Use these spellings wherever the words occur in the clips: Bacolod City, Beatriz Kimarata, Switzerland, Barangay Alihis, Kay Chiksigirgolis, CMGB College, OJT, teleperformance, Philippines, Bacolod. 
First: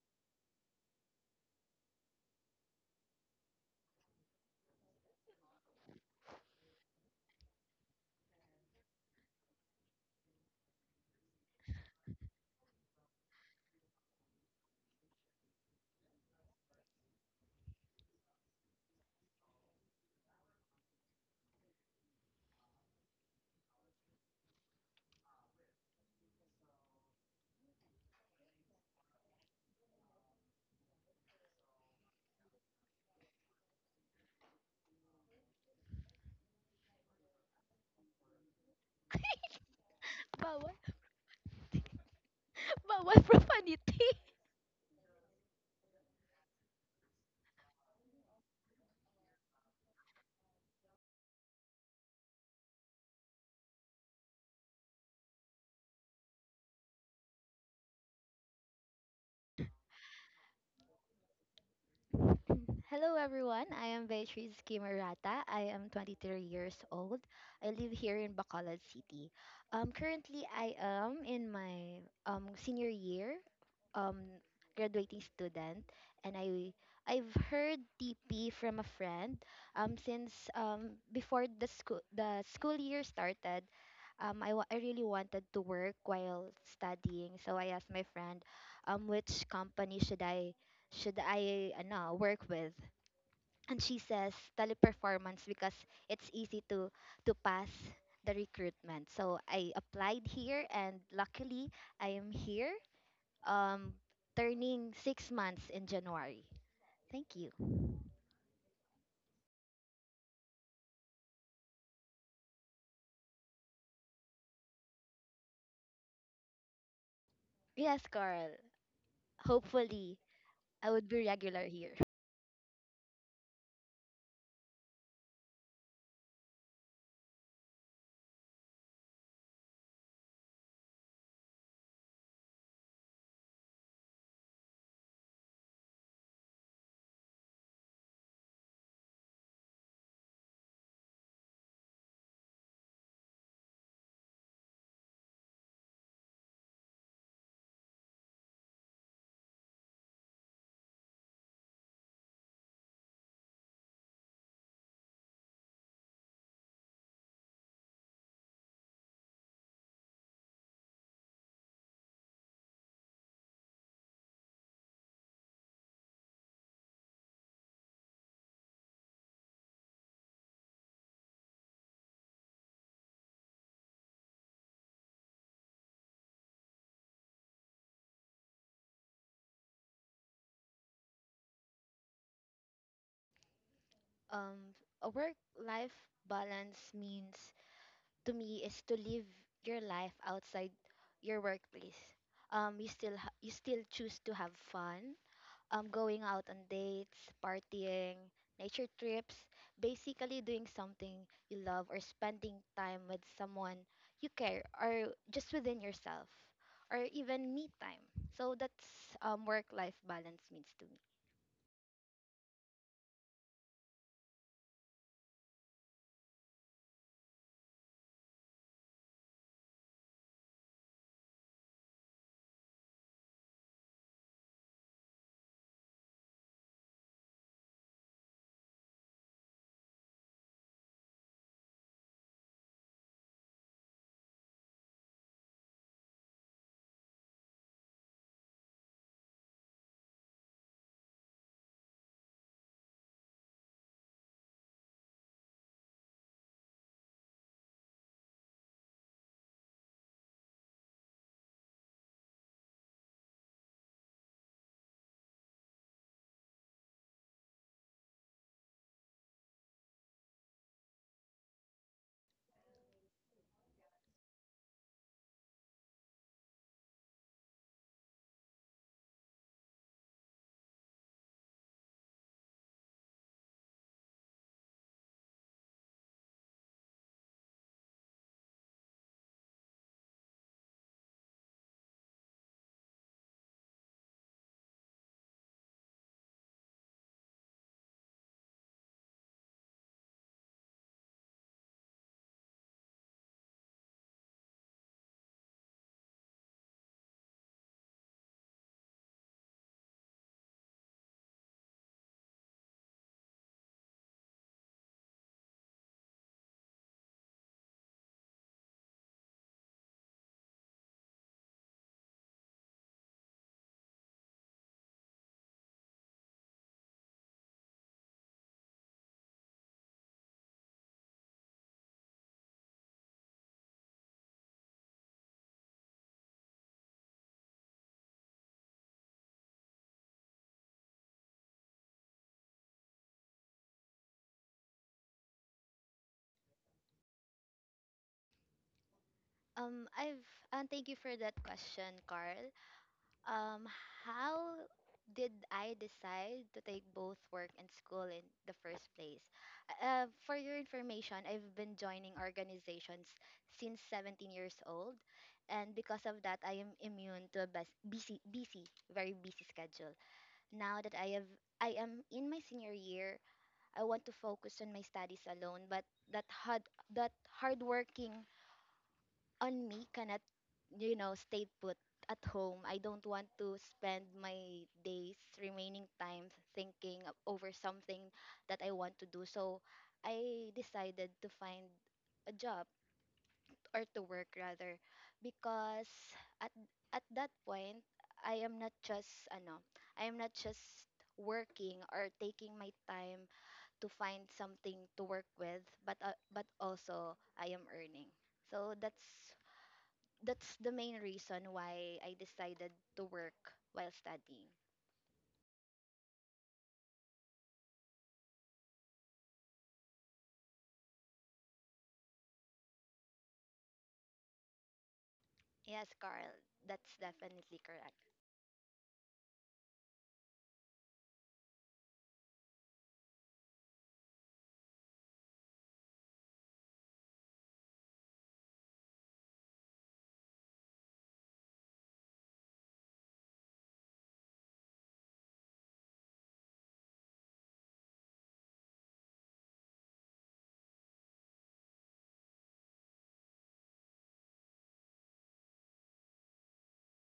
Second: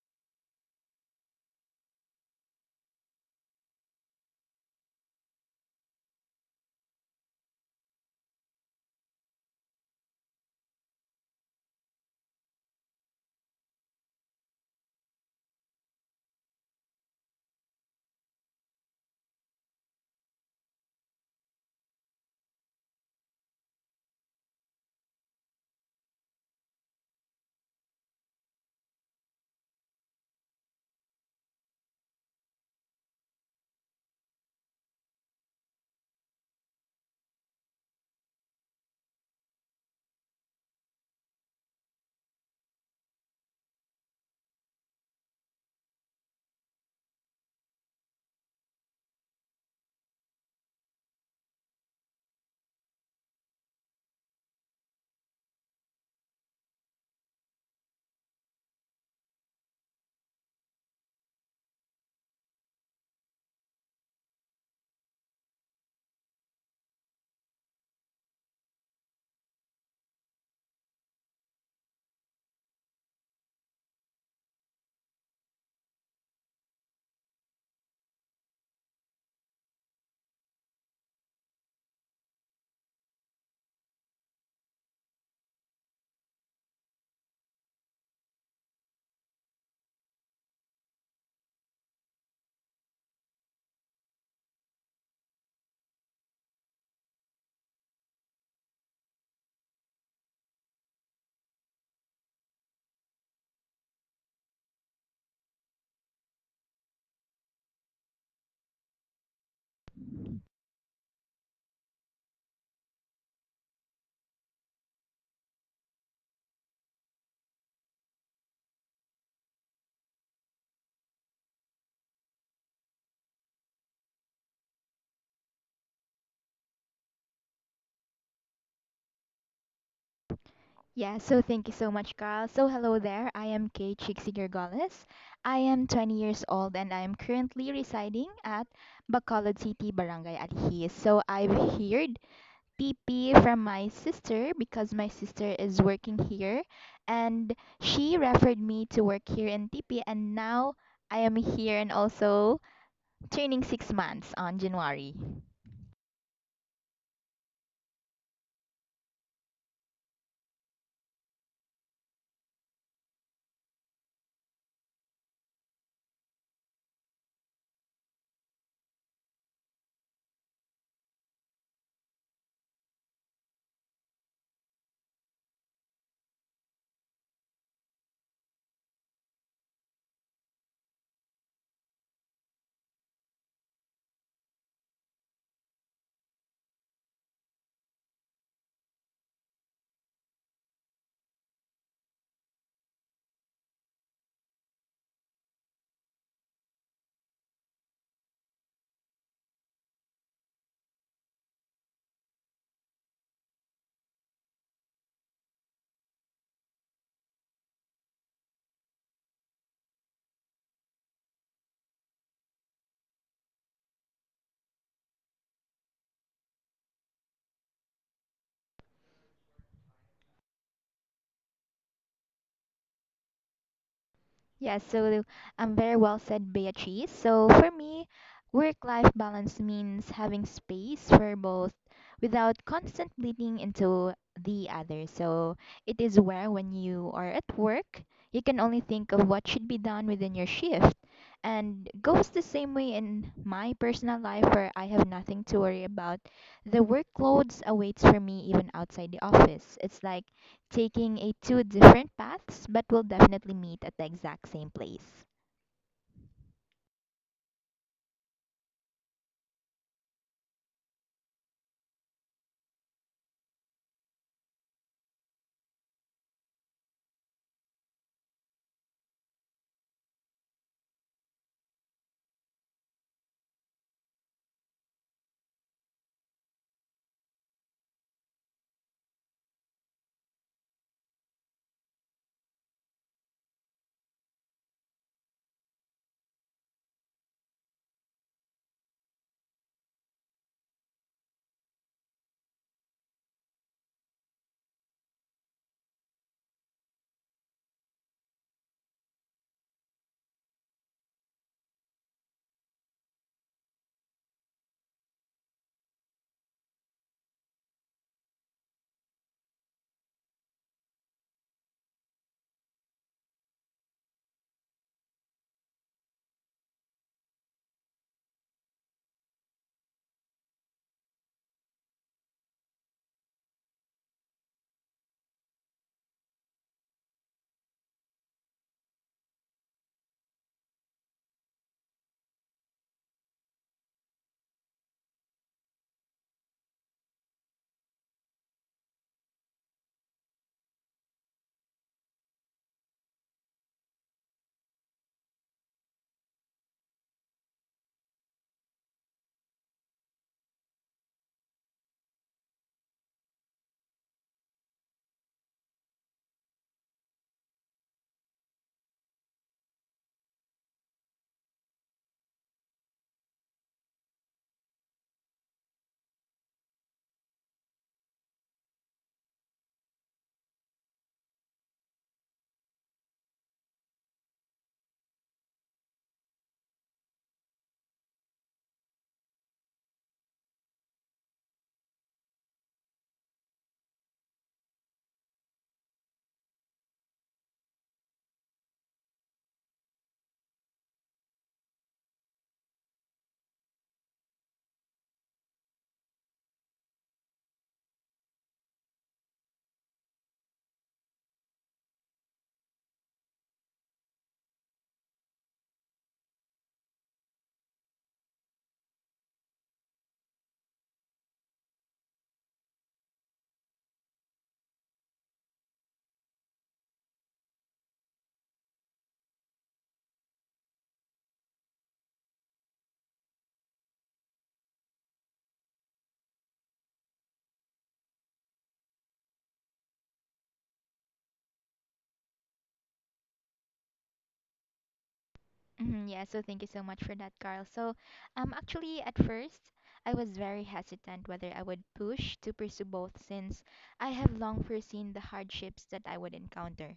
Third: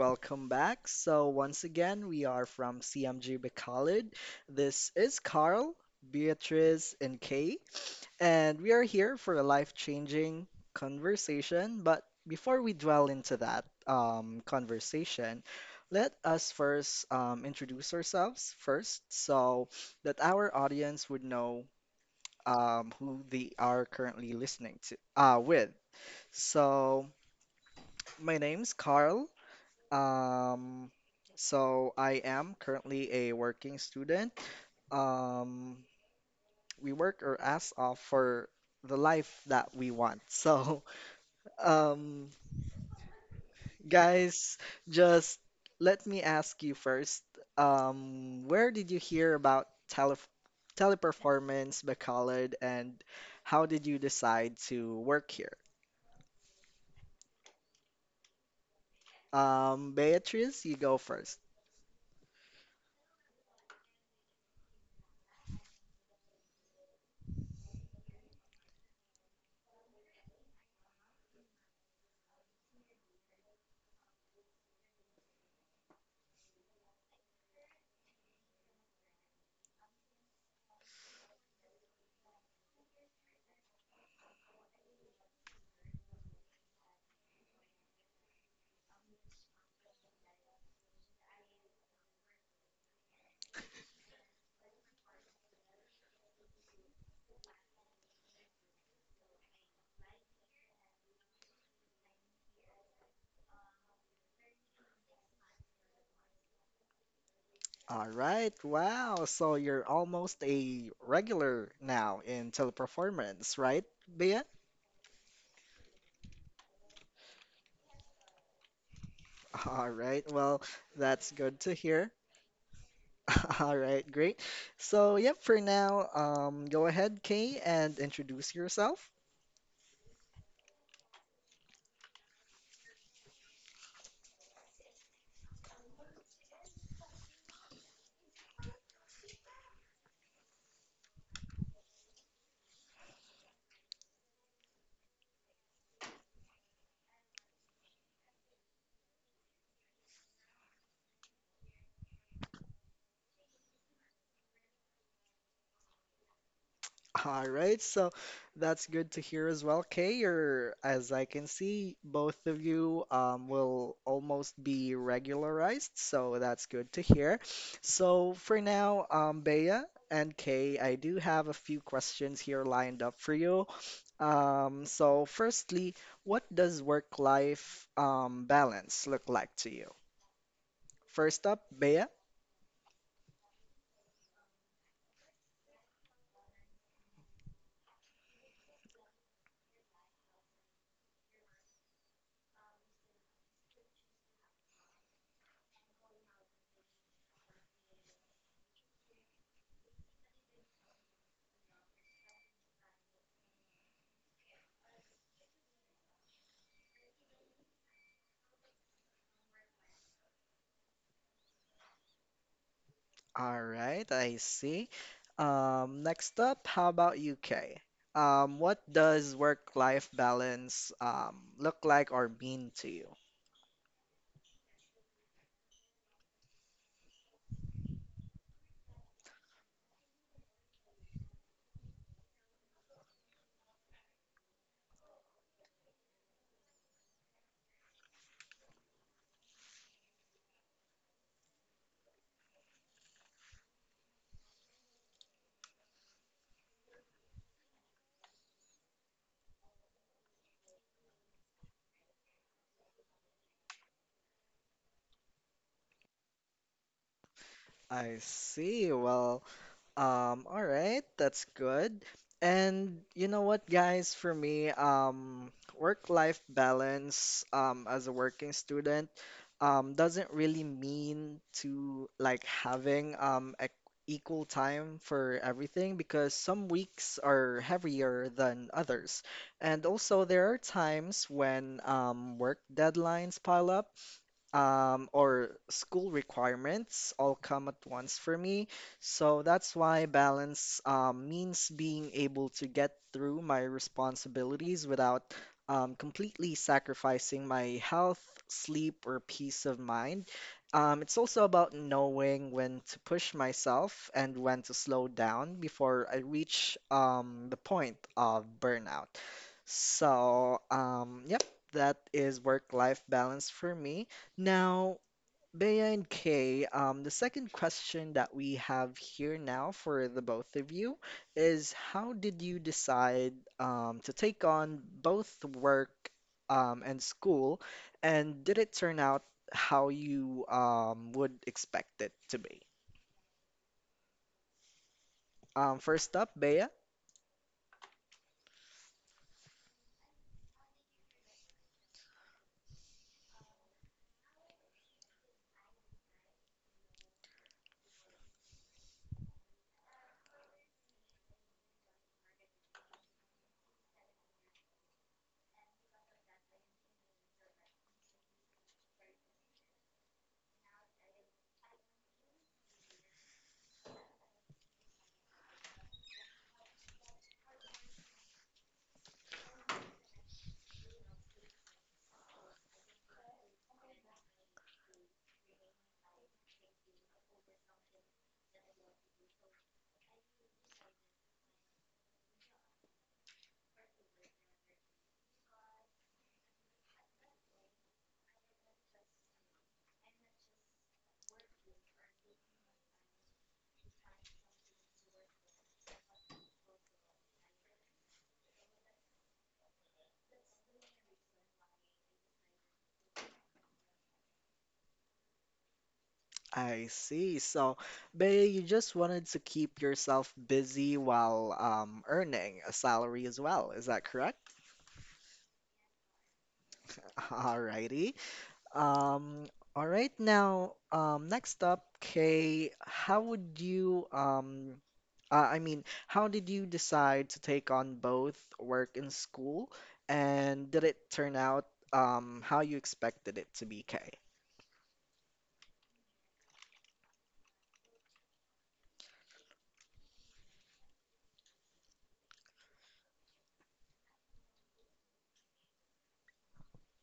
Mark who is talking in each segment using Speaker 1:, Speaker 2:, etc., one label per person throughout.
Speaker 1: welcome back. So once again, we are from CMGB College. This is Carl, Beatrice, and Kay, and we are here for a life-changing conversation. But before we dwell into that conversation, let us first introduce ourselves first, so that our audience would know who they are currently listening to with. So. My name's Carl, um, so I am currently a working student. Um, we work our ass off for the life that we want.
Speaker 2: Bawal,
Speaker 1: So, um,
Speaker 2: bawal profanity.
Speaker 1: guys, just let me ask you first, where did you hear about teleperformance, Bacolod, and how did you decide to work here? Beatrice, you go first.
Speaker 2: Hello everyone, I am Beatriz Kimarata. I am 23 years old. I live here in Bacolod City. Currently, I am in my senior year, um, graduating student, and I've heard TP from a friend, since, before the school year started. I really wanted to work while studying, so I asked my friend, which company should I, work with? And she says teleperformance because it's easy to pass the recruitment. So I applied here and luckily I am here, um turning 6 months in January. Thank you.
Speaker 1: All right, wow. So you're almost a regular now in teleperformance, right, Bea?
Speaker 2: Yes, Carl.
Speaker 1: All
Speaker 2: Hopefully
Speaker 1: right, well,
Speaker 2: I would be
Speaker 1: that's good
Speaker 2: regular
Speaker 1: to
Speaker 2: here.
Speaker 1: hear. All right, great. So, yep, for now, go ahead, Kay, and introduce yourself.
Speaker 3: Yeah, so thank you so much, Carl. So hello there. I am Kay Chiksigirgolis. I am 20 years old and I am currently residing at Bacolod City, Barangay Alihis. So I've heard PP from my sister because my sister is working here, and she referred me to work here in TP, and now I am here and also turning 6 months on January.
Speaker 1: All right, so that's good to hear as well, Kay. You're, as I can see, both of you will almost be regularized, so that's good to hear. So for now, Bea and Kay, I do have a few questions here lined up for you. So firstly, what does work-life balance look like to you? First up, Bea.
Speaker 2: Um a work life balance means to me is to live your life outside your workplace. You still choose to have fun, going out on dates, partying, nature trips, basically doing something you love or spending time with someone you care or just within yourself or even me time. So that's, work life balance means to me.
Speaker 1: All right, I see. Next up, how about UK? What does work-life balance look like or mean to you?
Speaker 3: Yes, so very well said, Beatrice. So for me, work-life balance means having space for both without constant bleeding into the other. So it is where when you are at work, you can only think of what should be done within your shift. And goes the same way in my personal life where I have nothing to worry about. The workloads awaits for me even outside the office. It's like taking a two different paths, but we'll definitely meet at the exact same place.
Speaker 1: I see. Well, all right, that's good. And you know what, guys, for me, work-life balance, as a working student, doesn't really mean to like having equal time for everything because some weeks are heavier than others. And also there are times when work deadlines pile up or school requirements all come at once for me. So that's why balance means being able to get through my responsibilities without completely sacrificing my health, sleep, or peace of mind. It's also about knowing when to push myself and when to slow down before I reach the point of burnout. So, yep, that is work-life balance for me. Now, Bea and Kay, the second question that we have here now for the both of you is how did you decide to take on both work and school, and did it turn out how you would expect it to be? First up, Bea.
Speaker 2: I've and thank you for that question, Carl. Um, how did I decide to take both work and school in the first place? For your information, I've been joining organizations since 17 years old, and because of that, I am immune to a busy, busy, very busy schedule. Now that I have, I am in my senior year, I want to focus on my studies alone, but that hard, that hardworking on me cannot, stay put at home. I don't want to spend my days remaining time thinking over something that I want to do, so I decided to find a job, or to work rather, because at at that point, i am not just ano I am not just working or taking my time to find something to work with, but also I am earning. So that's the main reason why I decided to work while studying.
Speaker 1: I see. So, Bay, you just wanted to keep yourself busy while earning a salary as well. Is that correct?
Speaker 2: Yes, Carl, that's definitely correct.
Speaker 1: Alrighty. Um, all right. Now, next up, Kay, how would you, I mean, how did you decide to take on both work and school? And did it turn out how you expected it to be, Kay?
Speaker 3: Mhm. Yeah, so thank you so much for that, Carl. So, actually, at first, I was very hesitant whether I would push to pursue both since I have long foreseen the hardships that I would encounter.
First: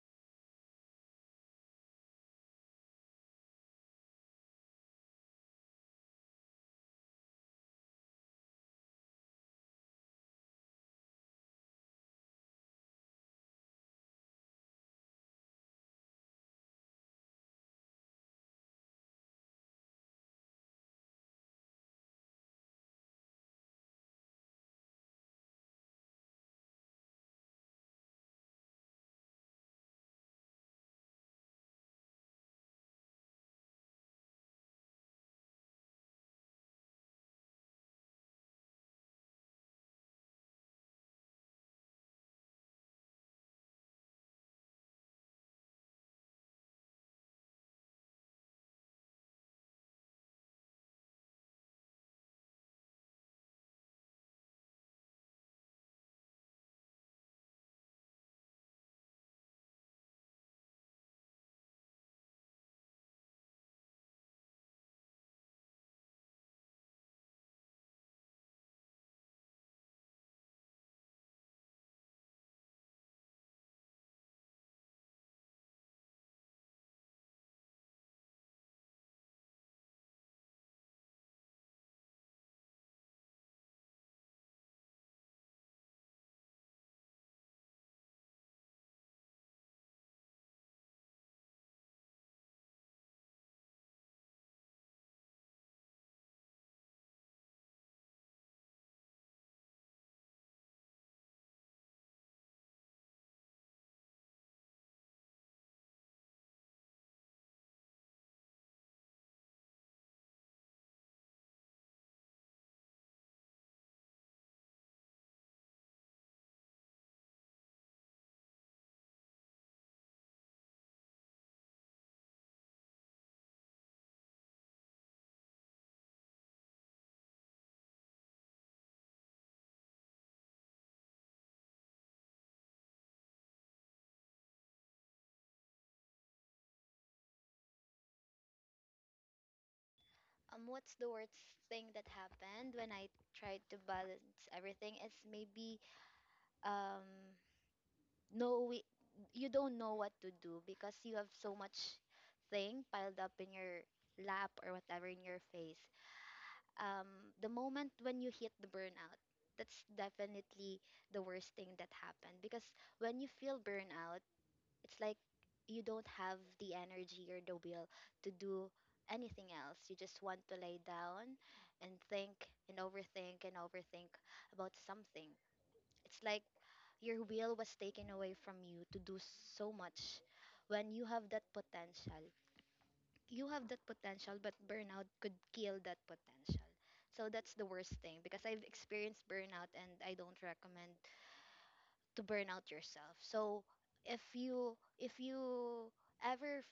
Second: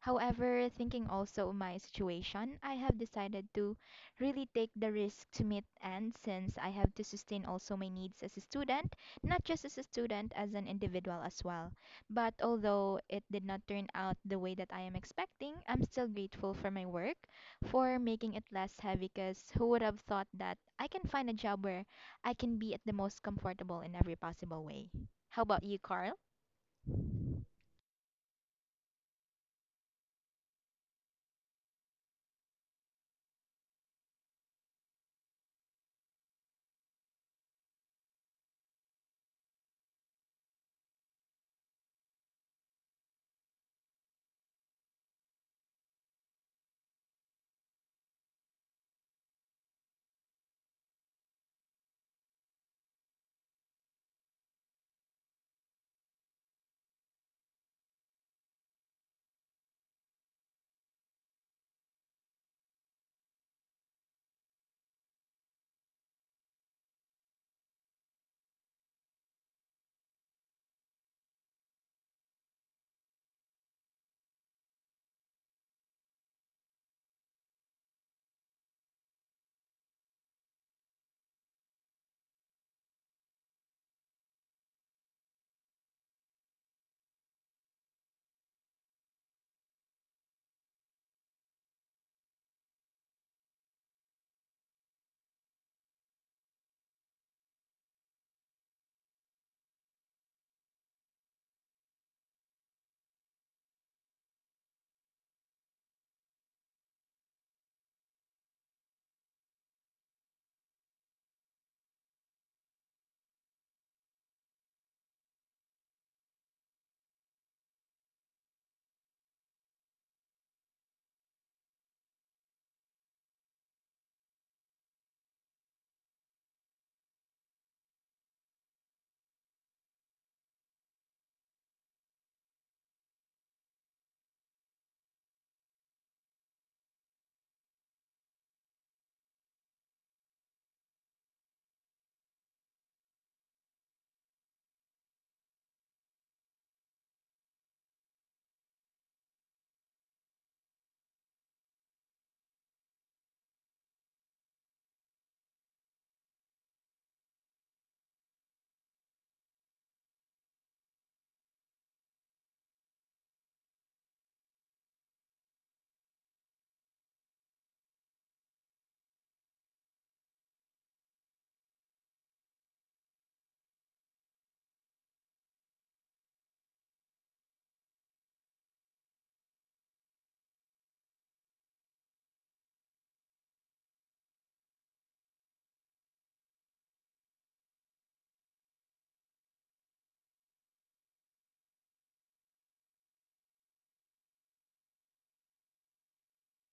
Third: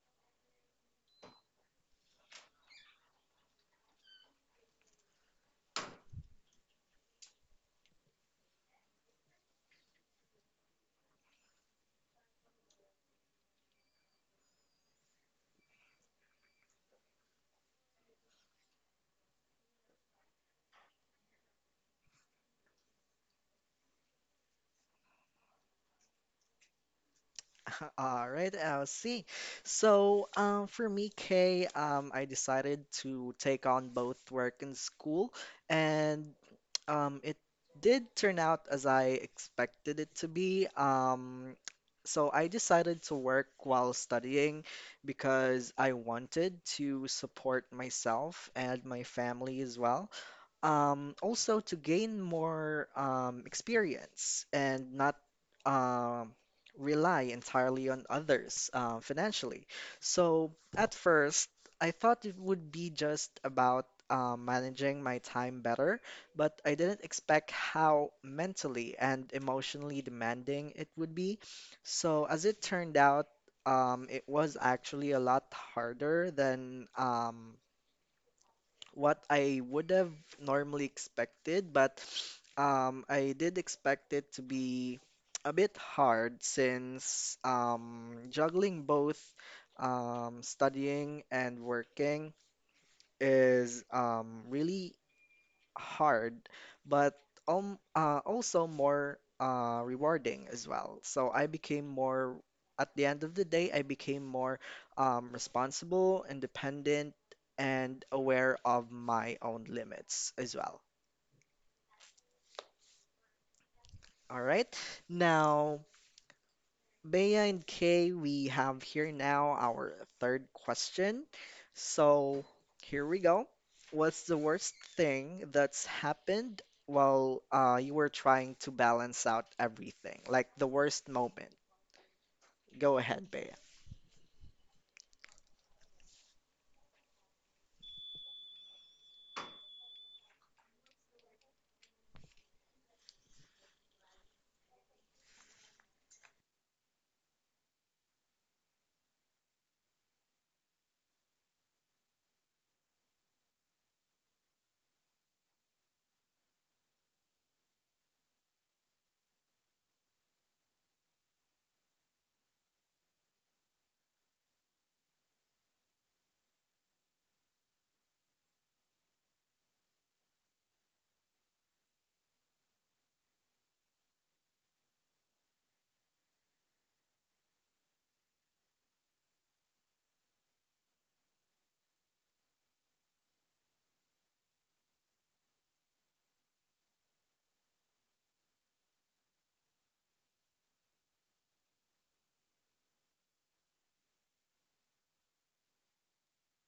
Speaker 3: However, thinking also of my situation, I have decided to really take the risk to meet ends since I have to sustain also my needs as a student, not just as a student, as an individual as well. But although it did not turn out the way that I am expecting, I'm still grateful for my work, for making it less heavy, because who would have thought that I can find a job where I can be at the most comfortable in every possible way? How about you, Carl?
Speaker 1: All right, I see. So, for me, Kay, I decided to take on both work and school, and it did turn out as I expected it to be. So I decided to work while studying because I wanted to support myself and my family as well, also to gain more experience and not um, rely entirely on others financially. So at first, I thought it would be just about managing my time better, but I didn't expect how mentally and emotionally demanding it would be. So as it turned out, it was actually a lot harder than what I would have normally expected, but I did expect it to be a bit hard since juggling both studying and working is really hard, but also more rewarding as well. So I became more, at the end of the day, I became more responsible, independent, and aware of my own limits as well. All right. Now, Bea and Kay, we have here now our third question. So here we go. What's the worst thing that's happened while you were trying to balance out everything? Like the worst moment. Go ahead, Bea.
Speaker 2: What's the worst thing that happened when I tried to balance everything is maybe, um no we you don't know what to do because you have so much thing piled up in your lap or whatever in your face. The moment when you hit the burnout, that's definitely the worst thing that happened, because when you feel burnout, it's like you don't have the energy or the will to do anything else. You just want to lay down and think and overthink about something. It's like your will was taken away from you to do so much when you have that potential. You have that potential, but burnout could kill that potential. So that's the worst thing, because I've experienced burnout and I don't recommend to burn out yourself. So if you ever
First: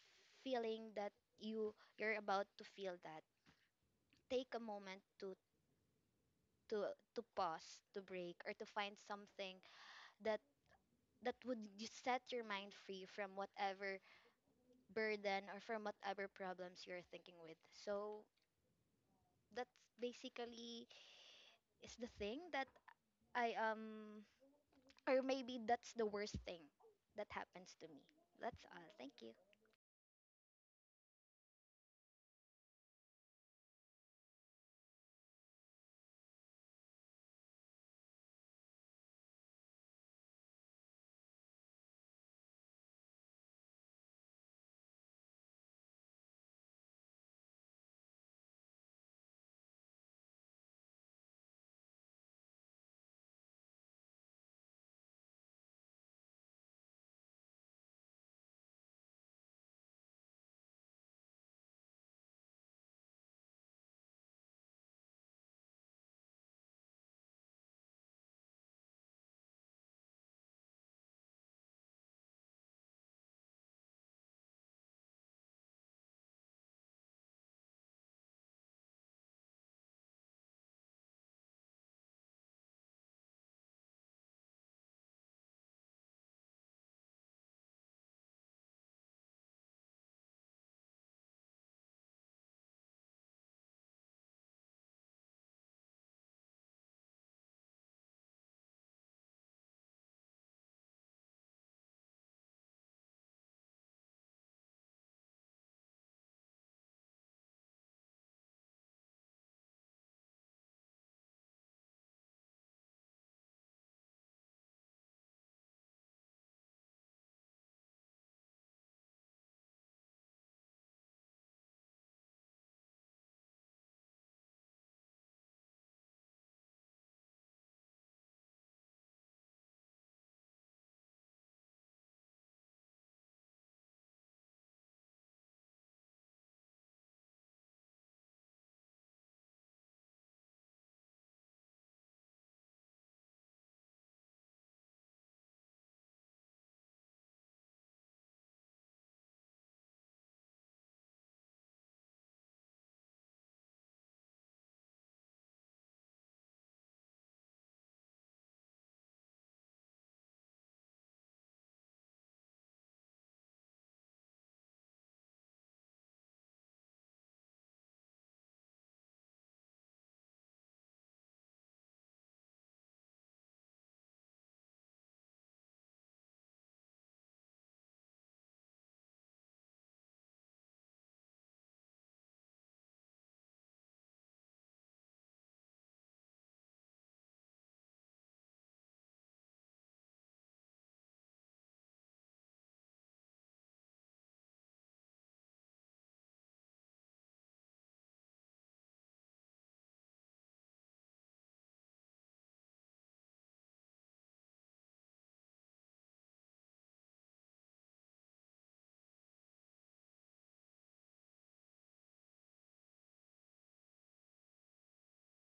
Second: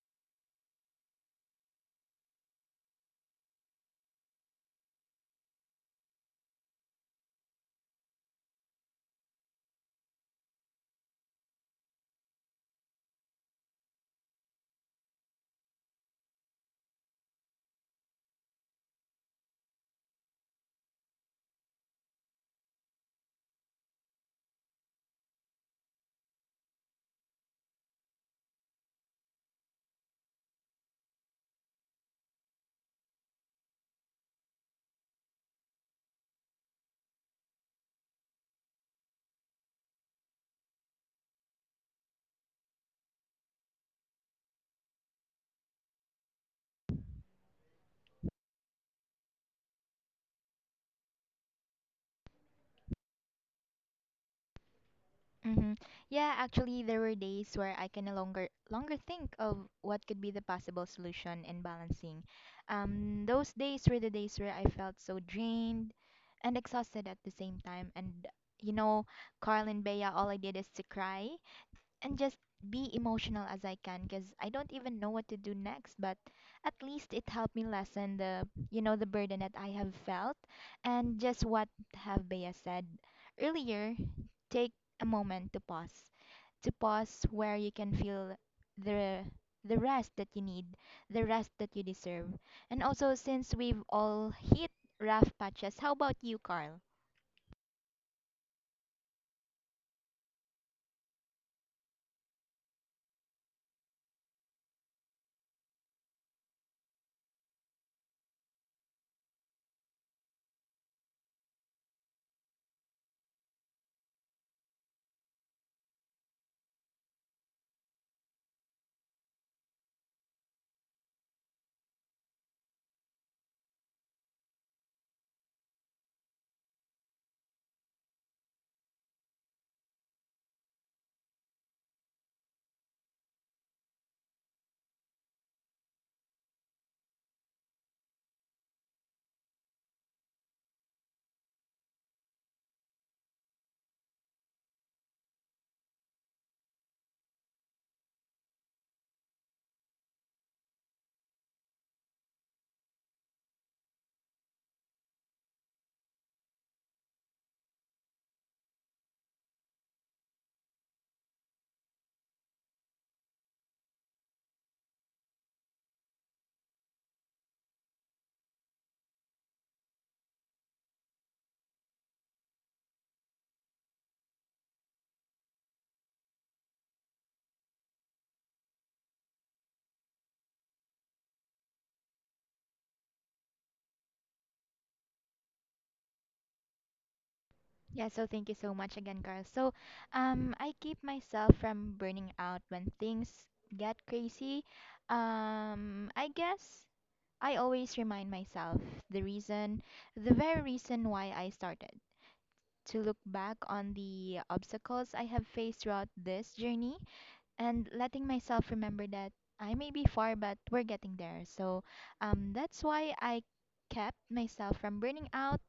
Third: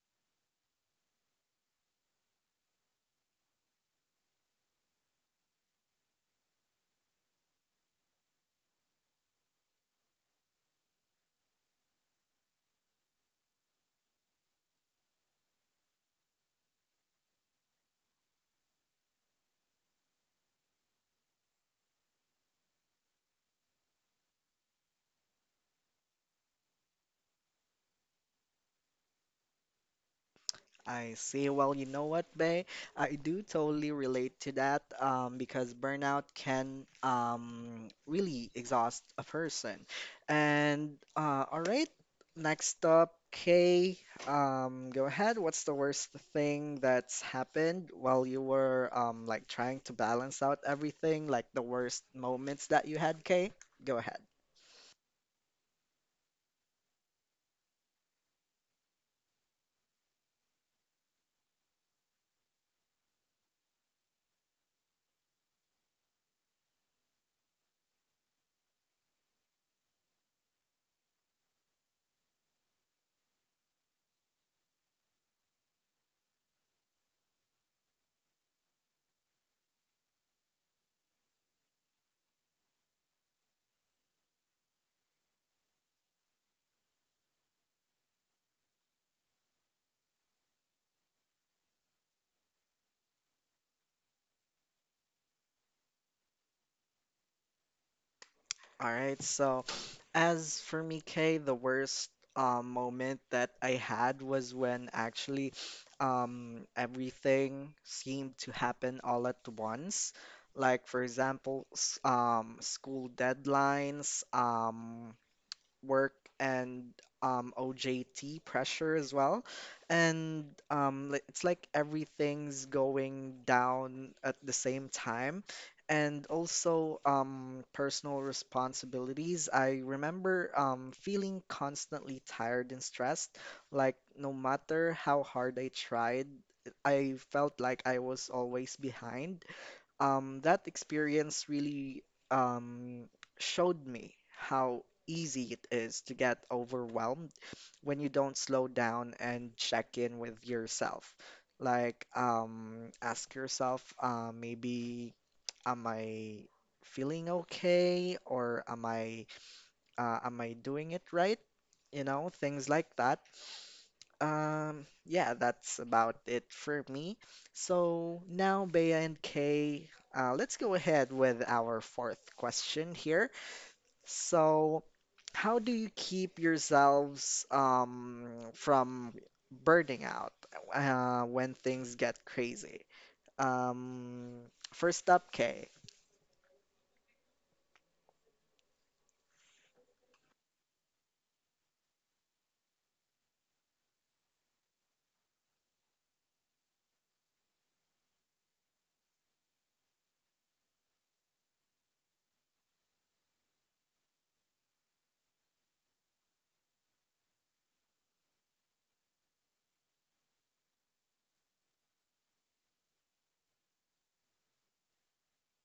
Speaker 2: feeling that you're about to feel that, take a moment to pause, to break, or to find something that that would you set your mind free from whatever burden or from whatever problems you're thinking with. So that's basically is the thing that I, or maybe that's the worst thing that happens to me. That's all. Thank you.
Speaker 1: I see. Well, you know what, Bay? I do totally relate to that because burnout can really exhaust a person. And all right, next up, Kay. Go ahead. What's the worst thing that's happened while you were like trying to balance out everything, like the worst moments that you had, Kay? Go ahead.
Speaker 3: Mm-hmm. Yeah, actually, there were days where I can no longer think of what could be the possible solution and balancing. Those days were the days where I felt so drained and exhausted at the same time. And you know, Carl and Bea, all I did is to cry and just be emotional as I can, because I don't even know what to do next. But at least it helped me lessen the you know the burden that I have felt, and just what have Bea said earlier, take a moment to pause where you can feel the the rest that you need, the rest that you deserve. And also, since we've all hit rough patches, how about you, Carl?
Speaker 1: All right, so as for me, Kay, the worst moment that I had was when actually everything seemed to happen all at once. Like, for example, school deadlines, work and OJT pressure as well. And it's like everything's going down at the same time. And also personal responsibilities. I remember feeling constantly tired and stressed. Like, no matter how hard I tried, I felt like I was always behind. That experience really um, showed me how easy it is to get overwhelmed when you don't slow down and check in with yourself. Like, ask yourself, maybe, am I feeling okay? Or am I doing it right? You know, things like that. Yeah, that's about it for me. So now, Bea and Kay, let's go ahead with our fourth question here. So, how do you keep yourselves from burning out when things get crazy? Um, First up, Kay.
Speaker 3: Yeah, so thank you so much again, Carl. So, I keep myself from burning out when things get crazy. I guess I always remind myself the reason, the very reason why I started, to look back on the obstacles I have faced throughout this journey, and letting myself remember that I may be far, but we're getting there. So, that's why I kept myself from burning out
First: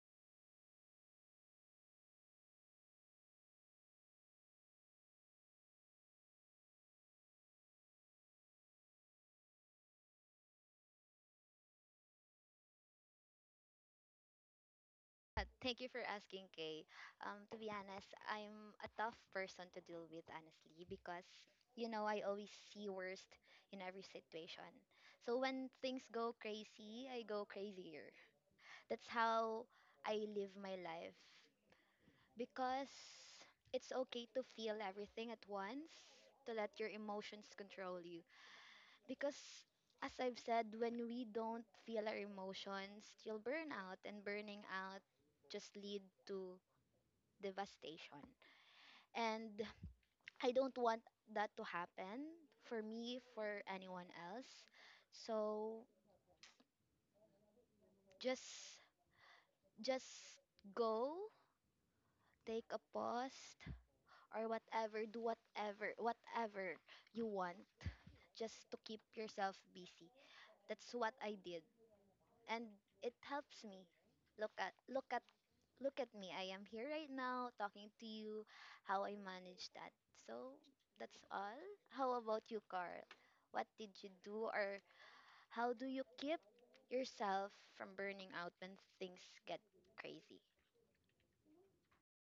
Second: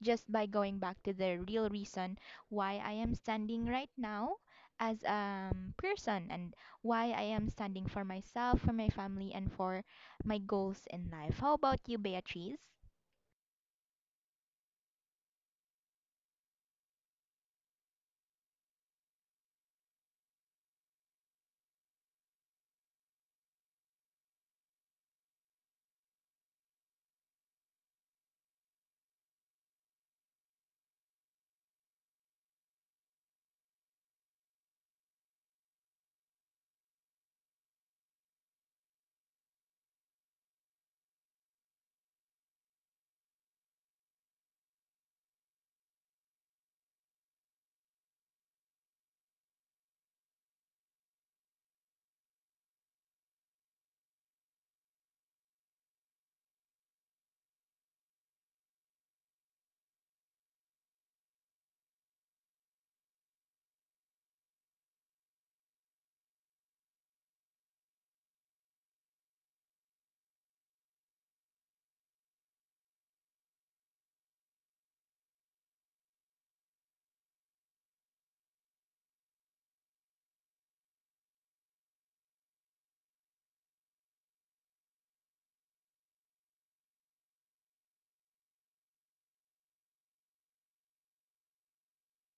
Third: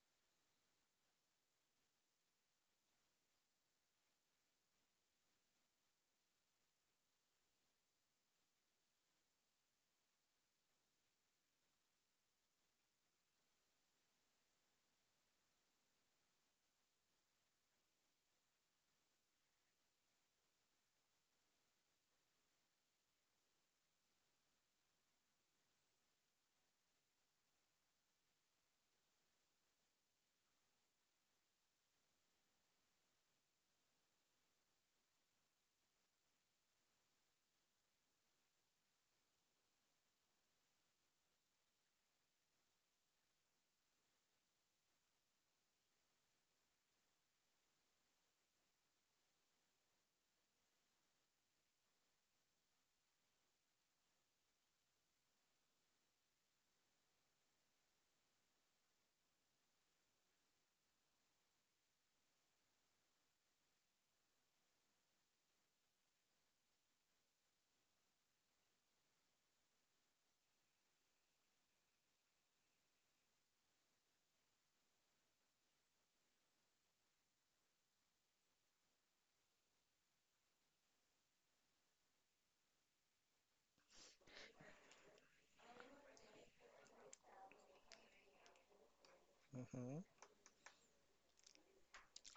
Speaker 3: just by going back to the real reason why I am standing right now as a person, and why I am standing for myself, for my family, and for my goals in life. How about you, Beatrice?
Speaker 2: Thank you for asking, Kay. To be honest, I'm a tough person to deal with, honestly, because you know I always see worst in every situation. So when things go crazy, I go crazier. That's how I live my life, because it's okay to feel everything at once, to let your emotions control you. Because as I've said, when we don't feel our emotions, you'll burn out, and burning out just lead to devastation. And I don't want that to happen for me, for anyone else. So just just go, take a pause or whatever, do whatever you want just to keep yourself busy. That's what I did and it helps me. Look at look at look at me. I am here right now talking to you, how I manage that. So that's all. How about you, Carl? What did you do, or how do you keep yourself from burning out when things get
Speaker 1: Mm-hmm.
Speaker 2: crazy?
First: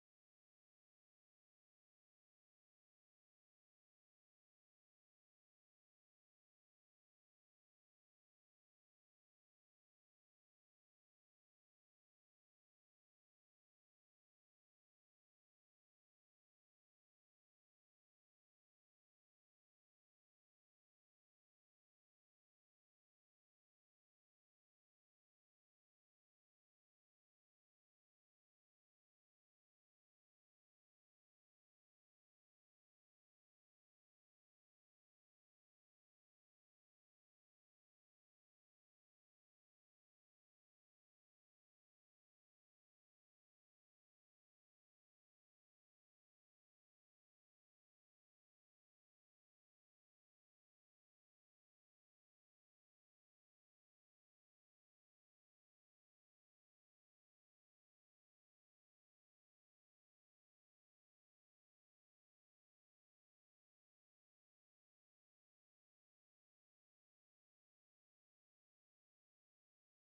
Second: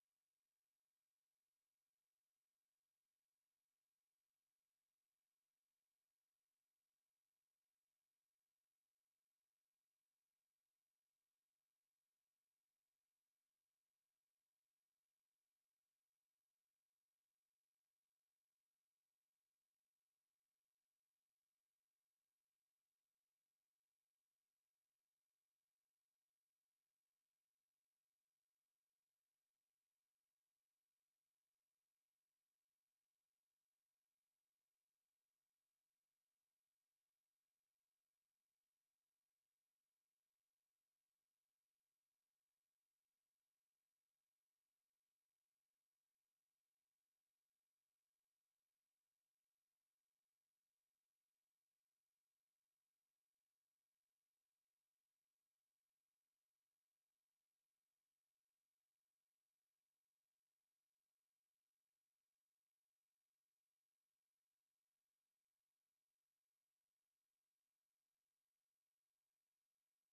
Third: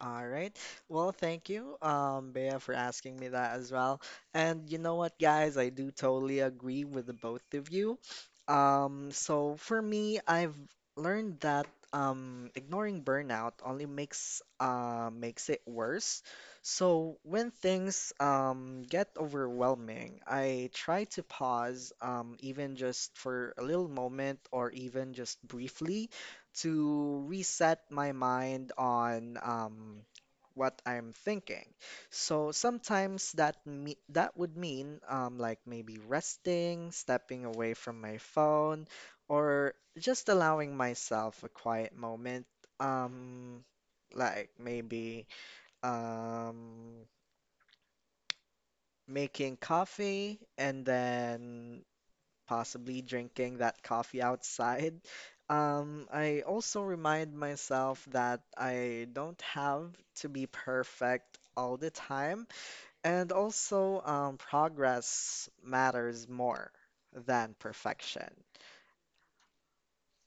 Speaker 1: All right. Well, thank you, Bea, for asking me that as well. And you know what, guys? I do totally agree with the both of you. So for me, I've learned that ignoring burnout only makes it worse. So when things get overwhelming, I try to pause, even just for a little moment or even just briefly to reset my mind on what I'm thinking. So sometimes that would mean like maybe resting, stepping away from my phone, or just allowing myself a quiet moment. Um, like maybe um, making coffee and then possibly drinking that coffee outside. I also remind myself that I don't have to be perfect all the time, and also progress matters more than perfection.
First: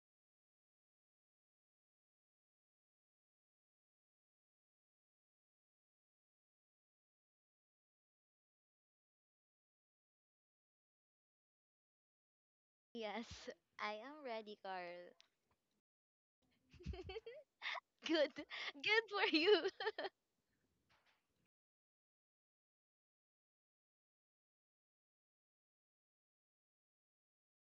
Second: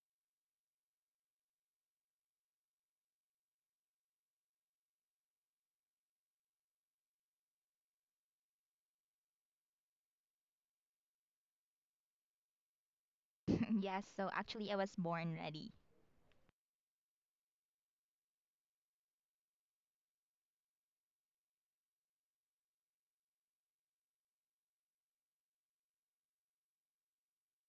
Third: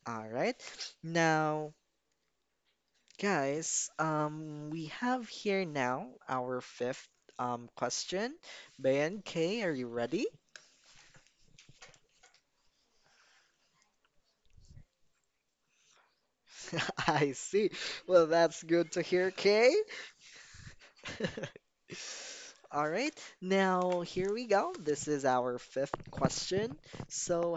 Speaker 1: All right. Now, guys, we have here now our fifth question. Ben, Kay, are you ready?
Speaker 2: Yes, I
Speaker 3: Yes,
Speaker 2: am
Speaker 3: so
Speaker 2: ready,
Speaker 3: actually, I was
Speaker 2: Carl.
Speaker 3: born ready.
Speaker 1: I see. Well,
Speaker 2: Good.
Speaker 1: that's good to
Speaker 2: Good
Speaker 1: hear,
Speaker 2: for you.
Speaker 1: Kay. All right, now here we go. This is our fifth question. So,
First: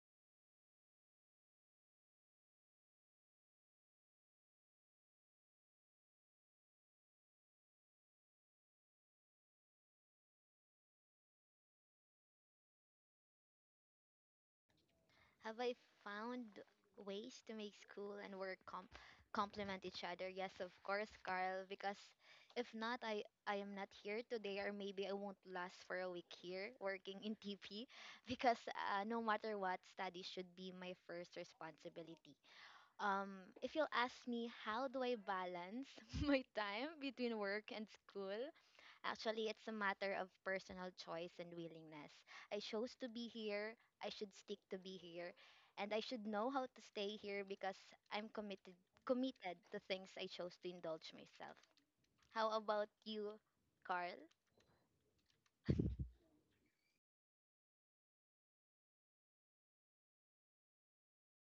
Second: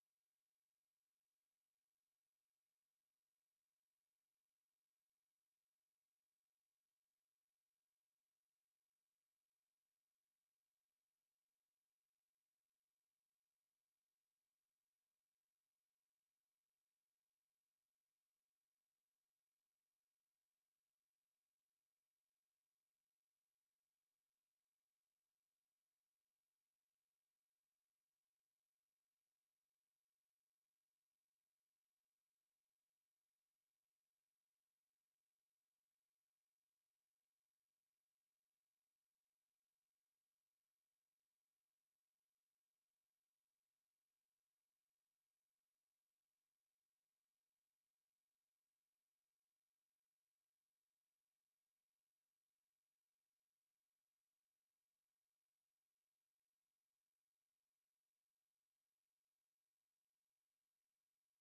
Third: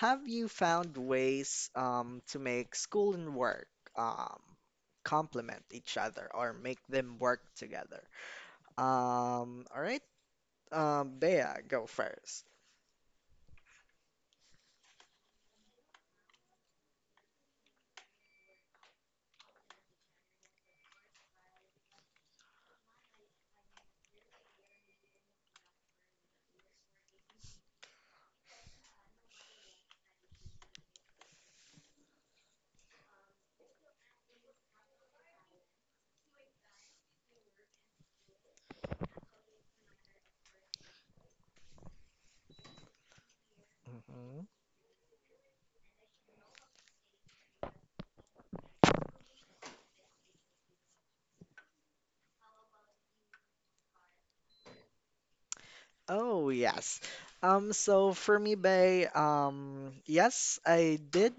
Speaker 1: have you found ways to make school and work um, complement each other or make them work together? All right, Bea, go 1st.
Speaker 2: Have I found ways to make school and work complement each other? Yes, of course, Carl, because if not, I am not here today, or maybe I won't last for a week here working in TP because, no matter what, study should be my first responsibility. If you'll ask me, how do I balance my time between work and school? Actually, it's a matter of personal choice and willingness. I chose to be here, I should stick to be here, and I should know how to stay here, because I'm committed to things I chose to indulge myself. How about you, Carl?
Speaker 1: Oh yes. So for me, Bay, yes, I did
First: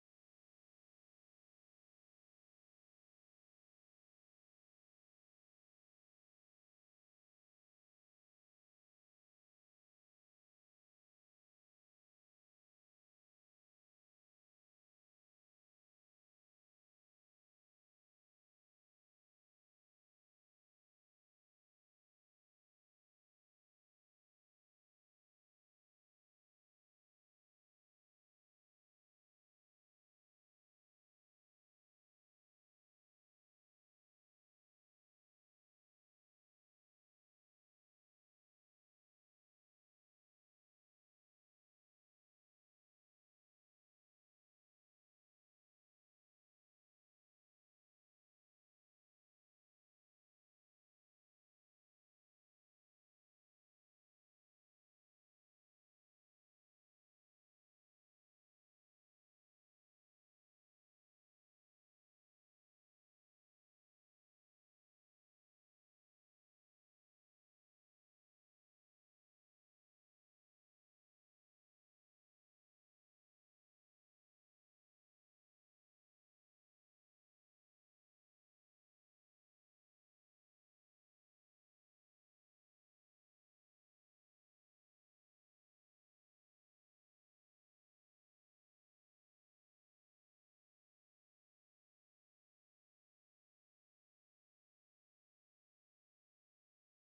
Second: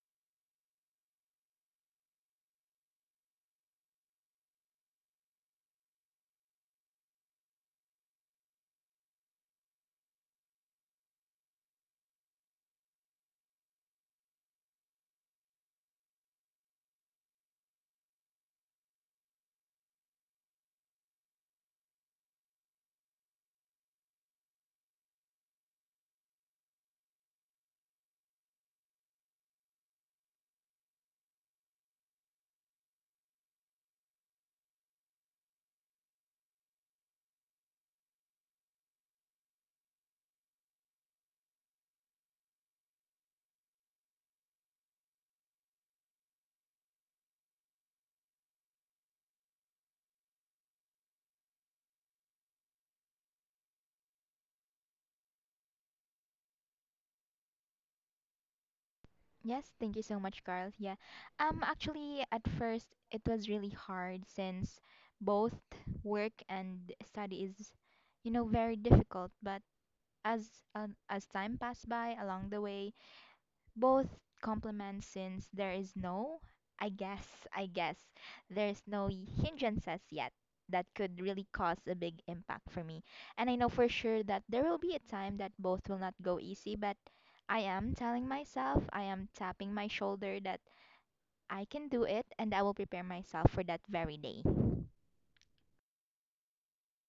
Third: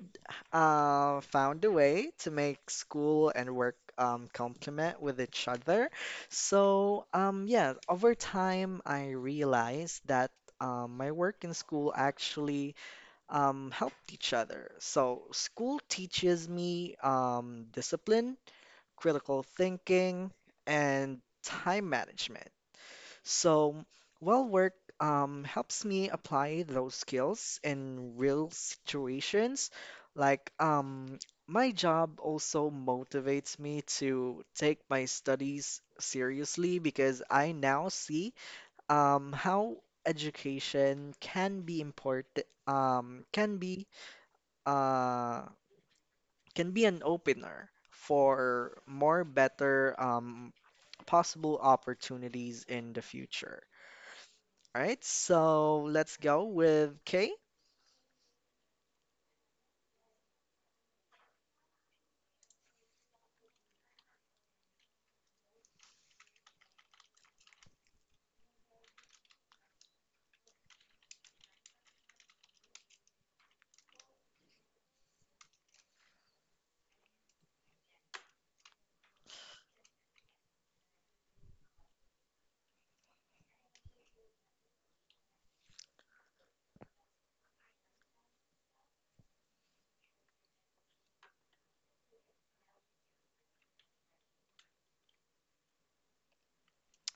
Speaker 1: found a way to make school and work complement with each other. So yeah, over time I realized that my work and school actually helped each other. So school teaches me discipline, critical thinking, and time management. So, well, work helps me apply those skills in real situations. Like, my job also motivates me to take my studies seriously because I now see how education can be important, uh, can be an opener for more better possible opportunities in the future. All right, so let's go with K.
Speaker 3: Yes, thank you so much, Carl. Yeah. Actually, at first, it was really hard since both work and study is very difficult. But as as time passed by along the way, both compliments since there is no I guess there's no hindrances yet that could really cause a big impact for me. And I know for sure that there will be a time that both will not go easy, but I am telling myself, I am tapping my shoulder that I can do it, and I will prepare myself for that very day.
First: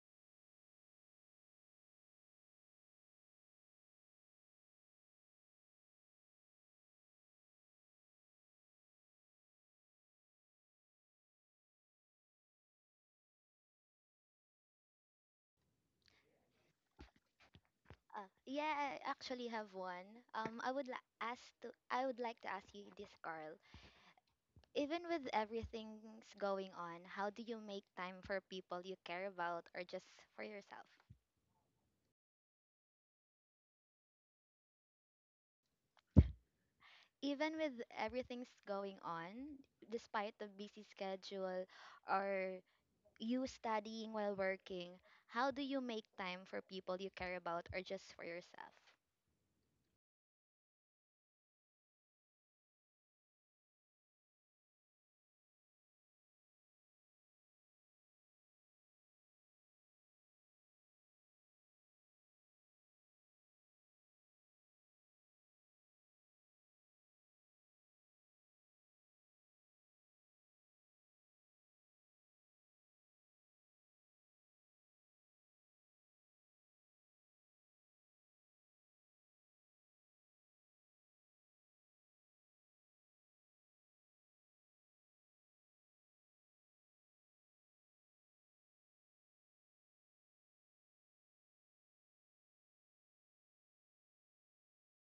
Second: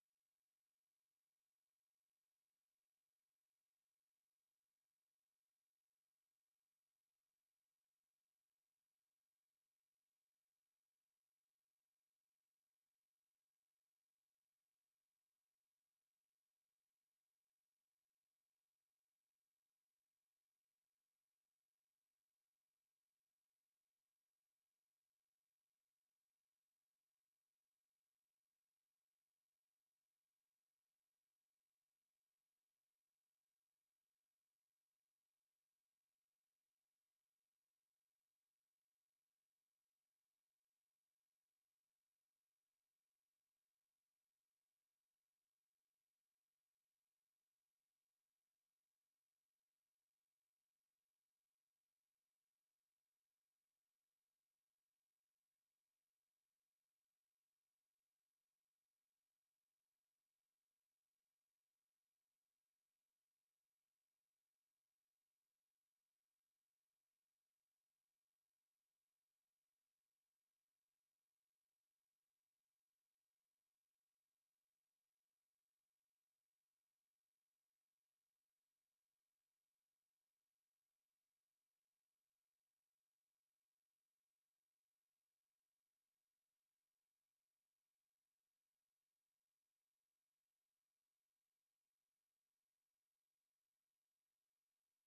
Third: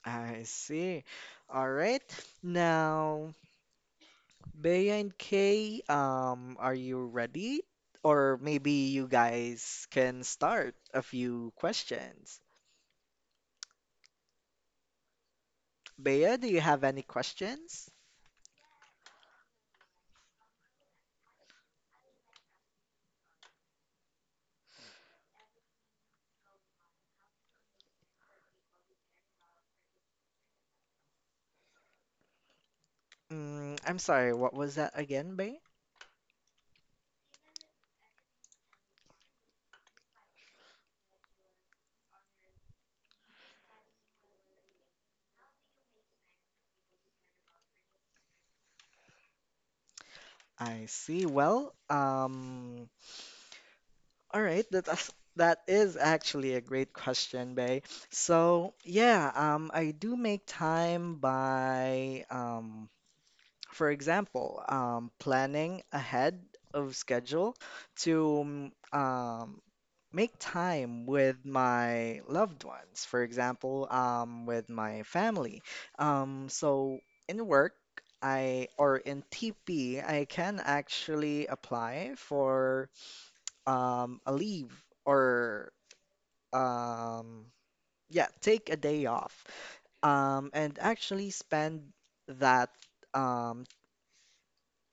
Speaker 1: I see. All right. Now, Bea and K, are you ready? Or maybe you guys can start a few questions. Bea, do you have any questions?
Speaker 2: Yeah, I actually have one. I would like to ask you this, Carl. Even with everything's going on, how do you make time for people you care about or just for yourself?
Speaker 1: Mm, I'm sorry, what was that again, Bea?
Speaker 2: Even with everything's going on, despite the busy schedule, or you studying while working, how do you make time for people you care about or just for yourself?
Speaker 1: I see. Well, all right, that is actually a great question, Bay. So yeah, I do make time by, for example, planning ahead of schedule to make time with my loved ones. For example, with my family. So in work. I or in TP, I can actually apply for a leave or um, yeah, take a day off and actually spend that um,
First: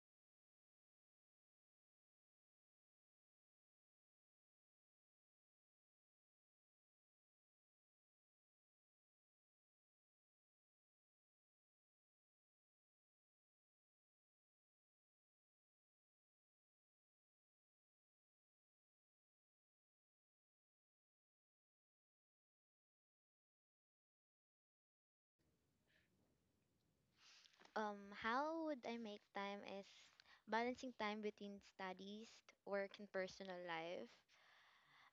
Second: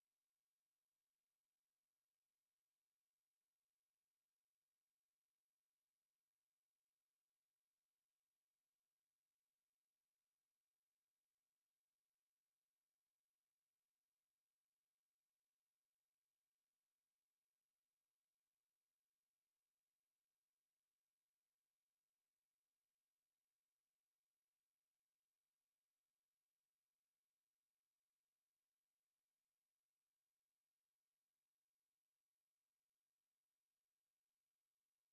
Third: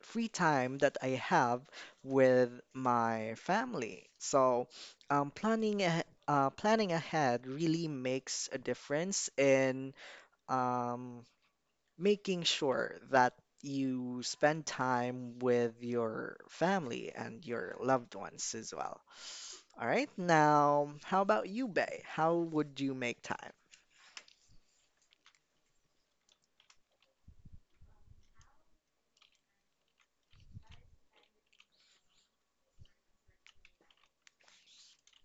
Speaker 1: free time that I have with my family. So planning ahead really makes a difference in um, making sure that you spend time with your family and your loved ones as well. All right, now, how about you, Bay? How would you make time?
Speaker 2: How would I make time is balancing time between studies, work, and personal life.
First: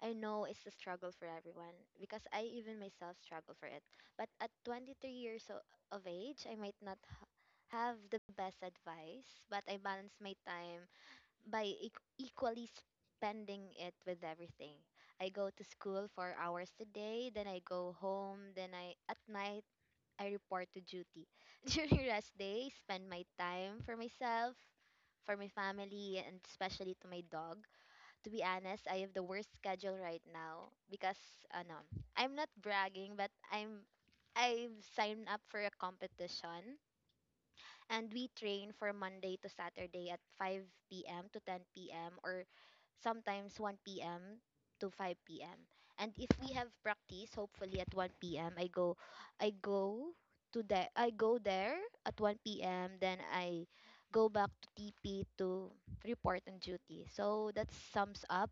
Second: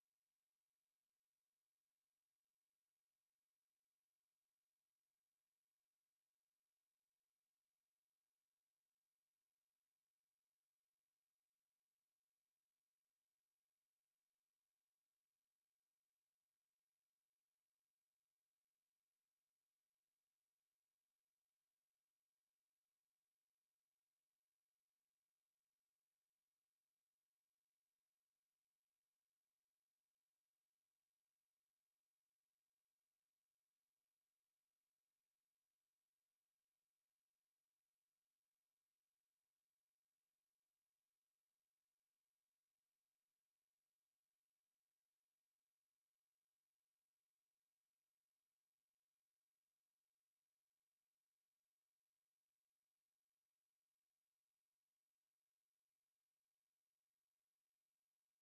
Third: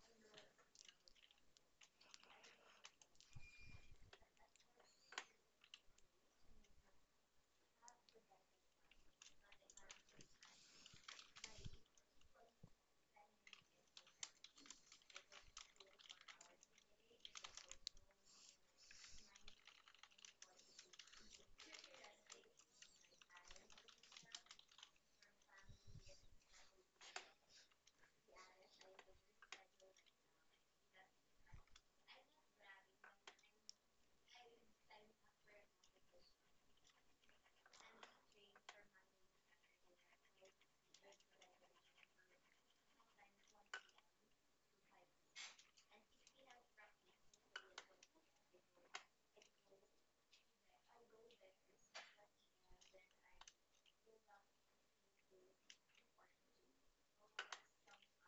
Speaker 2: I know it's a struggle for everyone because I even myself struggle for it. But at 23 years of age, I might not have the best advice, but I balance my time by equally spending it with everything. I go to school for hours a day, then I go home, then I at night I report to duty. During rest day, spend my time for myself, for my family, and especially to my dog. To be honest, I have the worst schedule right now because, ano, I'm not bragging, but I've signed up for a competition, and we train for Monday to Saturday at 5 p.m. to 10 p.m. or sometimes 1 p.m. to 5 p.m. And if we have practice, hopefully at 1 p.m. I go to the I go there at 1 p.m., then I go back to TP to report on duty. So that sums up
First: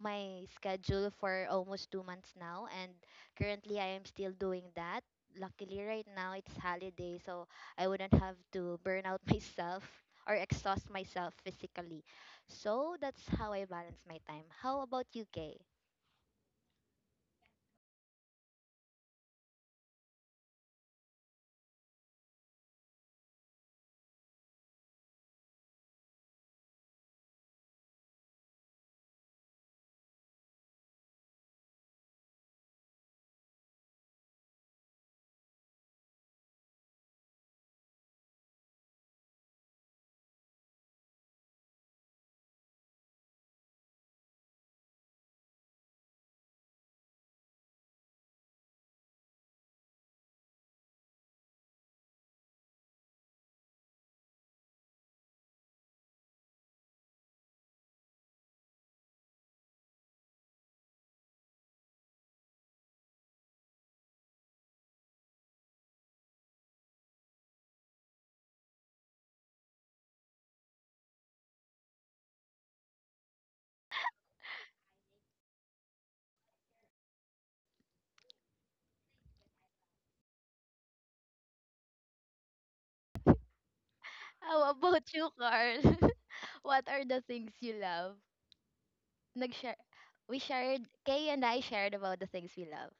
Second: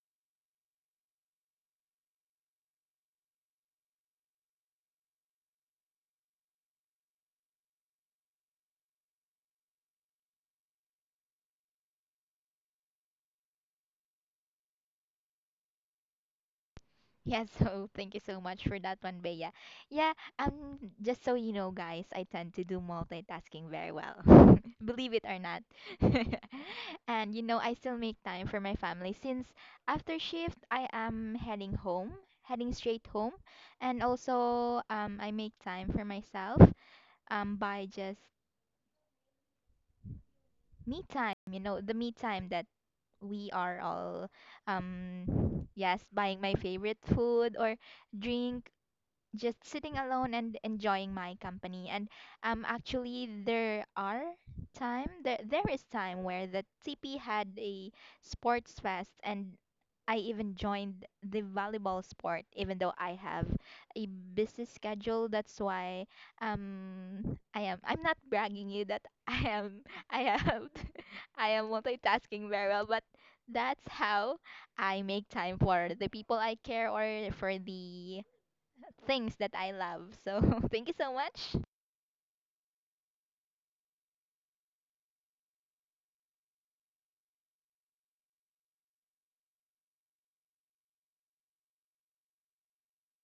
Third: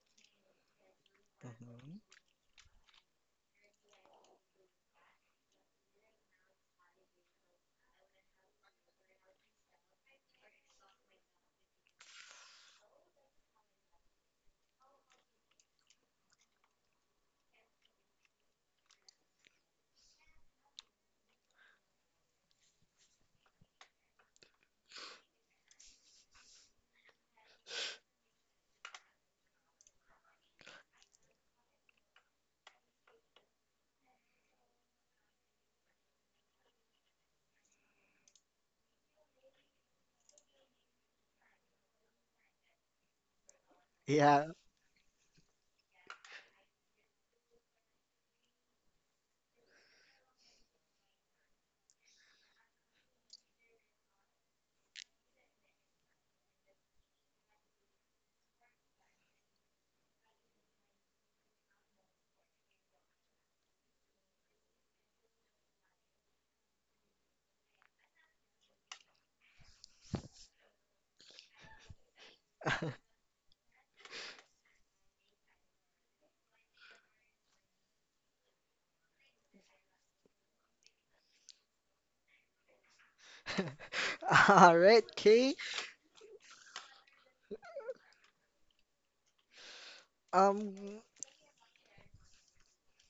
Speaker 2: my schedule for almost
Speaker 1: Mhm.
Speaker 2: 2 months now, and currently I am still doing that. Luckily, right now it's holiday, so I wouldn't have to burn out myself or exhaust myself physically. So that's how I balance my time. How about you, Kay?
Speaker 3: Yeah, so thank you so much for that one, Bea. Yeah, just so you know, guys, I tend to do multitasking very well, believe it or not. And you know, I still make time for my family since after shift, I am heading home, heading straight home, and also I make time for myself by just me time, you know, the me time that we are all
Speaker 1: Yeah.
Speaker 3: um yes, buying my favorite food or drink, just sitting alone and enjoying my company. And actually, there is time where the TP had a sports fest, and I even joined the volleyball sport, even though I have a busy schedule. That's why I'm not bragging you that I am I am multitasking very well, but that's how I make time for the people I care or for the things that I love. So thank you so much.
Speaker 2: How
Speaker 1: All right,
Speaker 2: about you,
Speaker 1: Kay.
Speaker 2: Carl? What are the things you love? Nag-share. We shared,
Speaker 1: Um,
Speaker 2: Kay and I shared about the things we love.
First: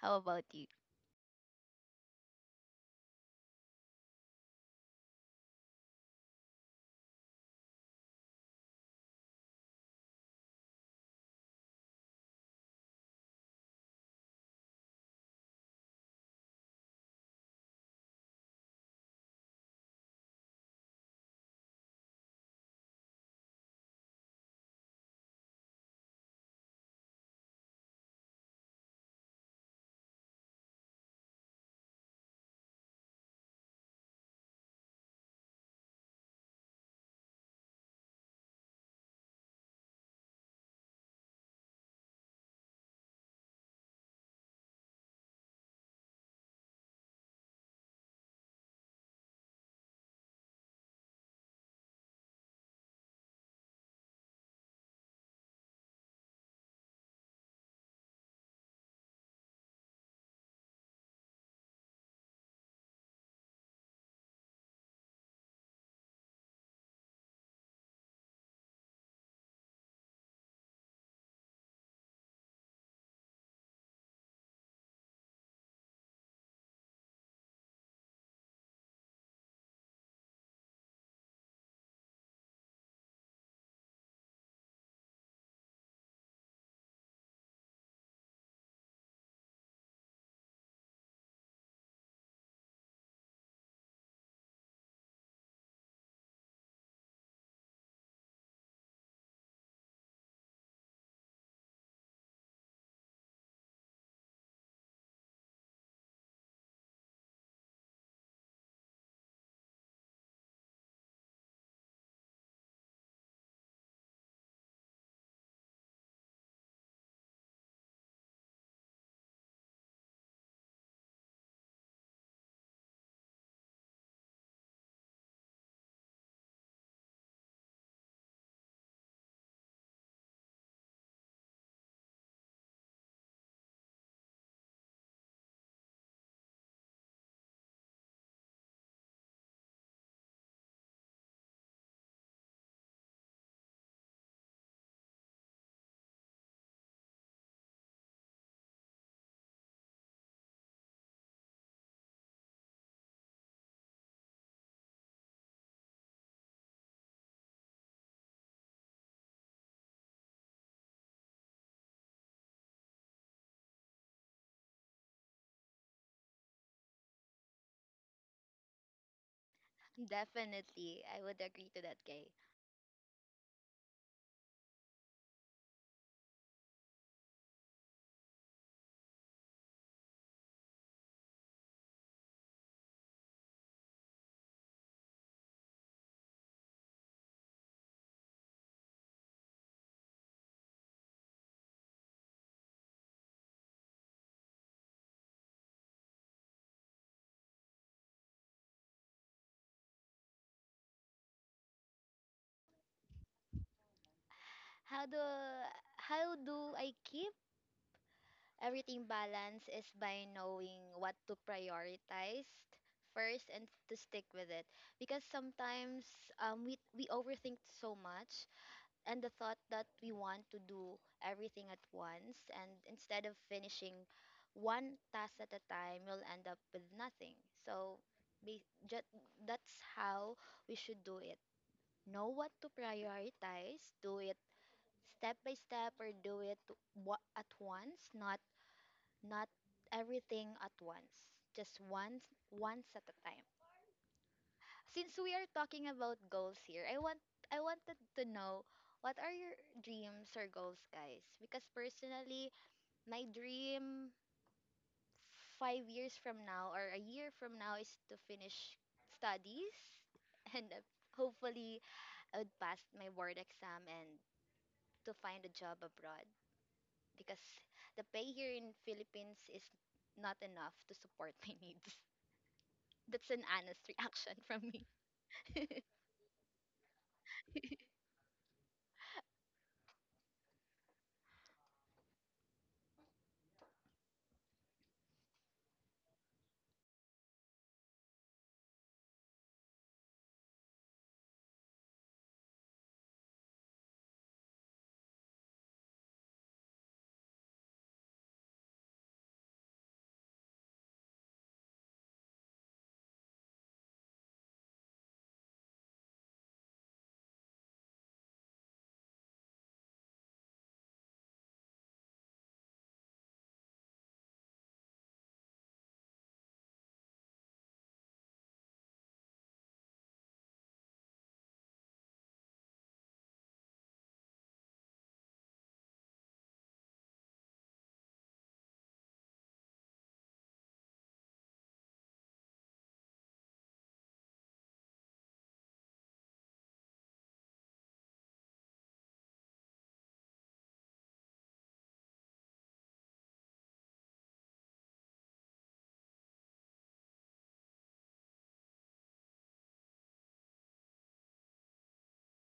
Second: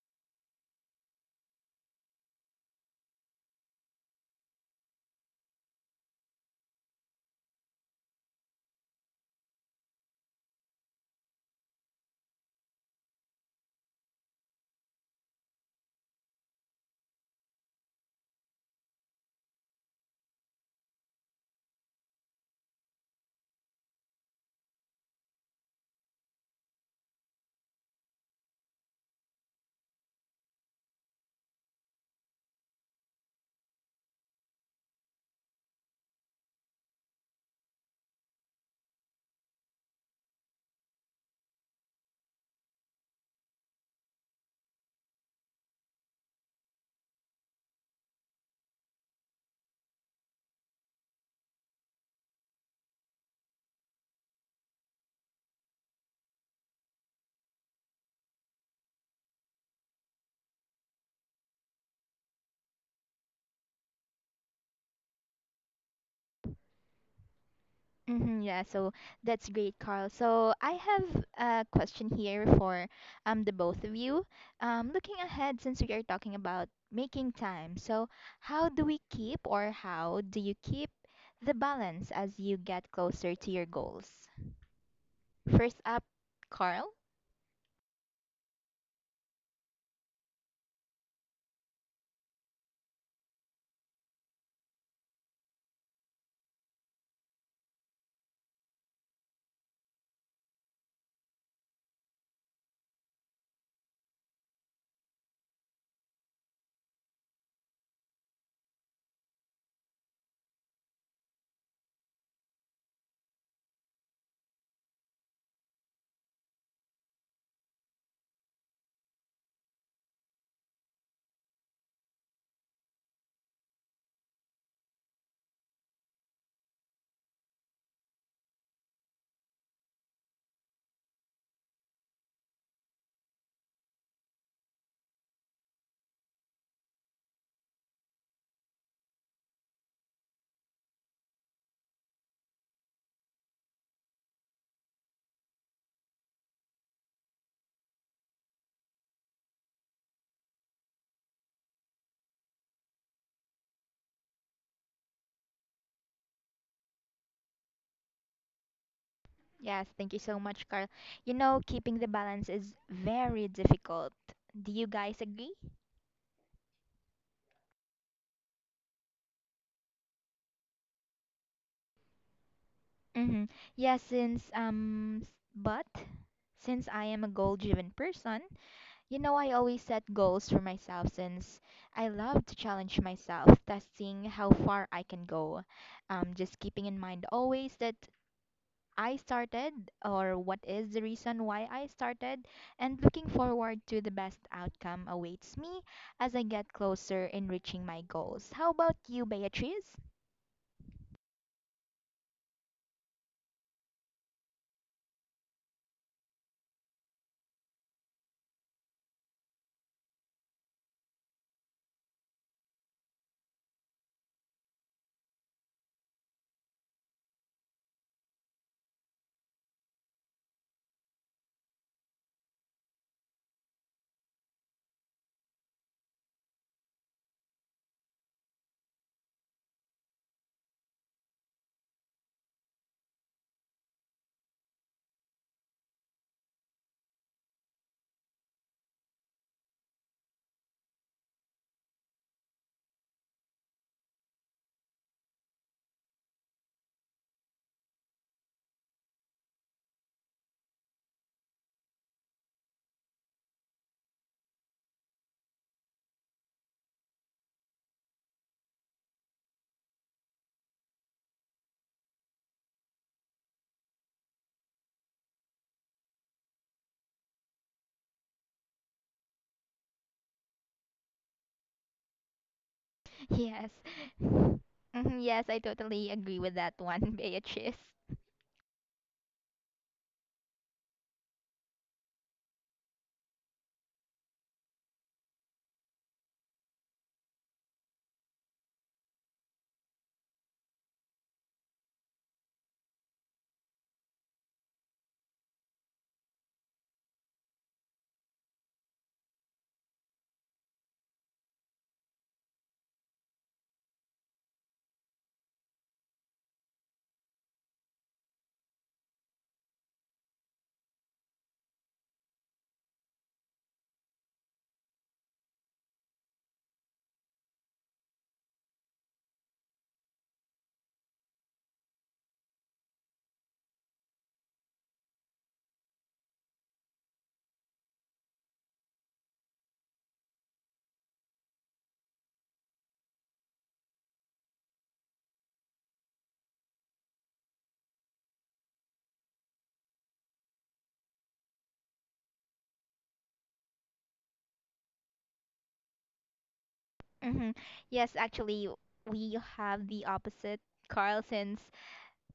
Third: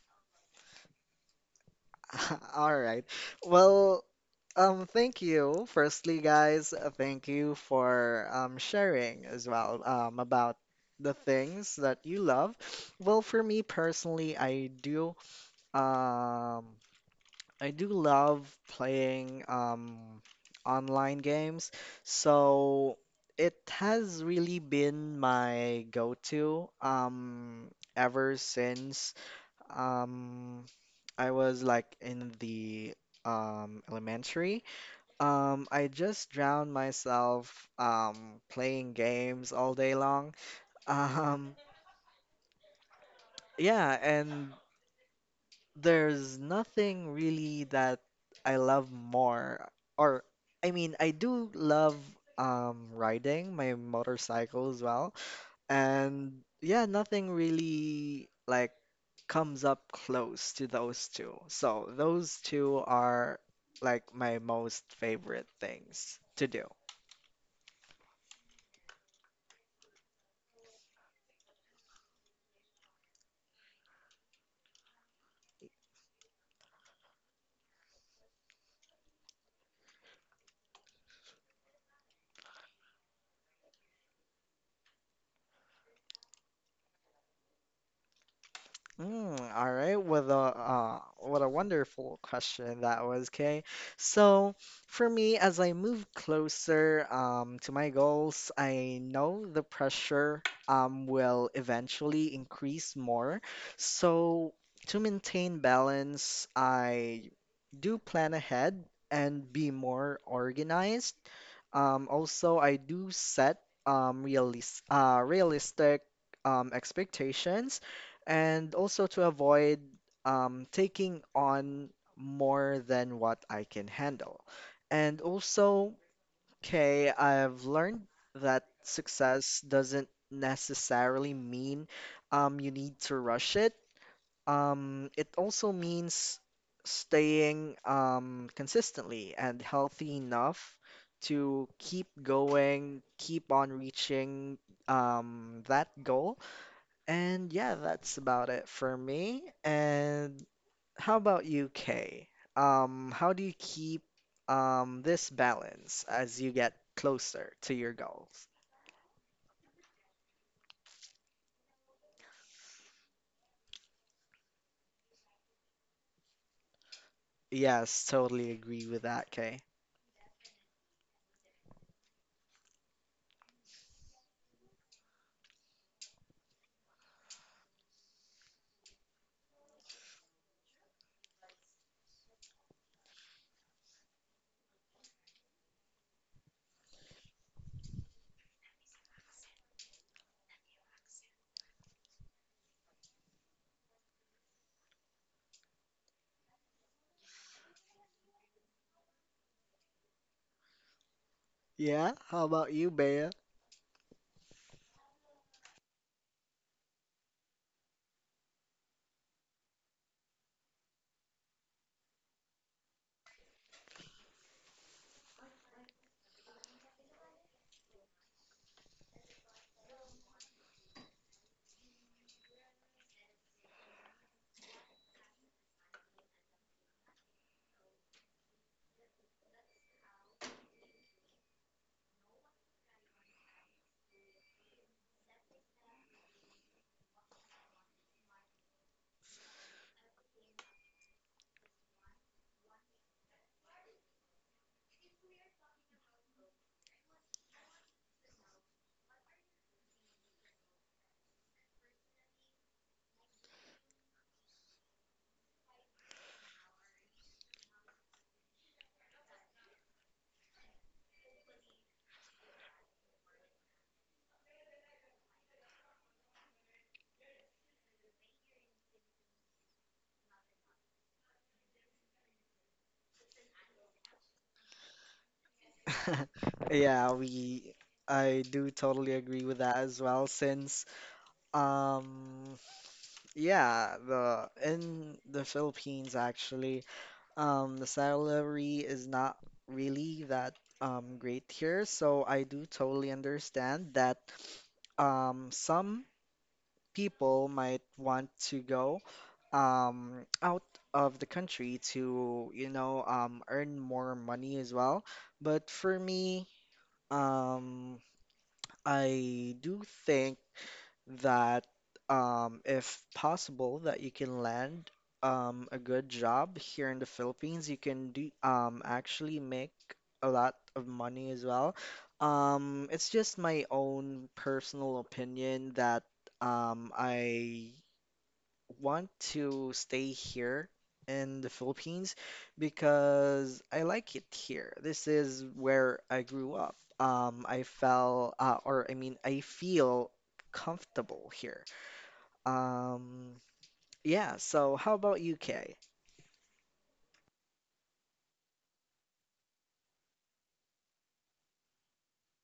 Speaker 2: How about you?
Speaker 1: all right. Well, thank you. Firstly, guys, thank you for sharing as well about the things that you love. Well, for me personally, um I do love playing online games, so it has really been my go-to ever since um, I was like in the elementary. I just drowned myself playing games all day long. Um, yeah, and there's nothing really that I love more. Or, I mean, I do love riding my motorcycle as well. And yeah, nothing really like comes up close to those two. So those two are like my most favorite things to do.
Speaker 3: Hmm, yeah, so that's great, Carl. So I have a question here for the both of you. Looking ahead, since we are talking about making time, so how do we keep or how do you keep the balance as you get closer to your goals? First up, Carl.
Speaker 1: Mm, all right, what a wonderful question that was, Kay. So for me, as I move closer to my goals, I know the pressure will eventually increase more. So to maintain balance, I do plan ahead and be more organized. Also, I do set realistic expectations, and also to avoid taking on more than what I can handle. And also, okay, I've learned that success doesn't necessarily mean you need to rush it. It also means staying consistently and healthy enough to keep going, keep on reaching that goal. And yeah, that's about it for me. And how about you, Kay? How do you keep this balance as you get closer to your goals?
Speaker 3: Yes, thank you so much, Carl. You know, keeping the balance is very difficult. Do you guys agree?
Speaker 1: Yes, totally agree with that, Kay.
Speaker 2: Definitely, I would agree to that, Kay.
Speaker 3: Mm-hmm. Yeah, since s- but since I am a goal-driven person, you know I always set goals for myself since I love to challenge myself, testing how far I can go. Just keeping in mind always that I started, or what is the reason why I started, and looking forward to the best outcome awaits me as I get closer in reaching my goals. How about you, Beatrice?
Speaker 1: Yeah, how about you, Bea?
Speaker 2: How do how do I keep everything balanced is by knowing what to prioritize first and to stick with it, because sometimes, we overthink so much, and the thought that we want to do everything at once, and instead of finishing one task at a time, you'll end up with nothing. So, be, ju- that's how we should do it. Know what to prioritize, do it step by step, or do it at once, not everything at once, just once at a time. Since we are talking about goals here, I wanted to know, what are your dreams or goals, guys? Because personally, my dream 5 years from now or a year from now is to finish studies and, hopefully I would pass my board exam and to find a job abroad, because the pay here in Philippines is not enough to support my needs. That's an
Speaker 3: Yes.
Speaker 2: honest reaction from
Speaker 3: Hmm.
Speaker 2: me.
Speaker 3: Yes, I totally agree with that
Speaker 1: Yeah,
Speaker 3: one,
Speaker 1: we
Speaker 3: Beatrice.
Speaker 1: I do totally agree with that as well, since um yeah, the in the Philippines actually, the salary is not really that great here, so I do totally understand that some people might want to go out of the country to, you know, earn more money as well. But for me, um, I do think that if possible, that you can land a good job here in the Philippines. You can do actually make a lot of money as well. It's just my own personal opinion that I want to stay here in the Philippines because I like it here. This is where I grew up. I felt, or I mean, I feel comfortable here. Um, yeah, so how about UK?
Speaker 3: Hmm. Yes, actually, we have the opposite, Carl, since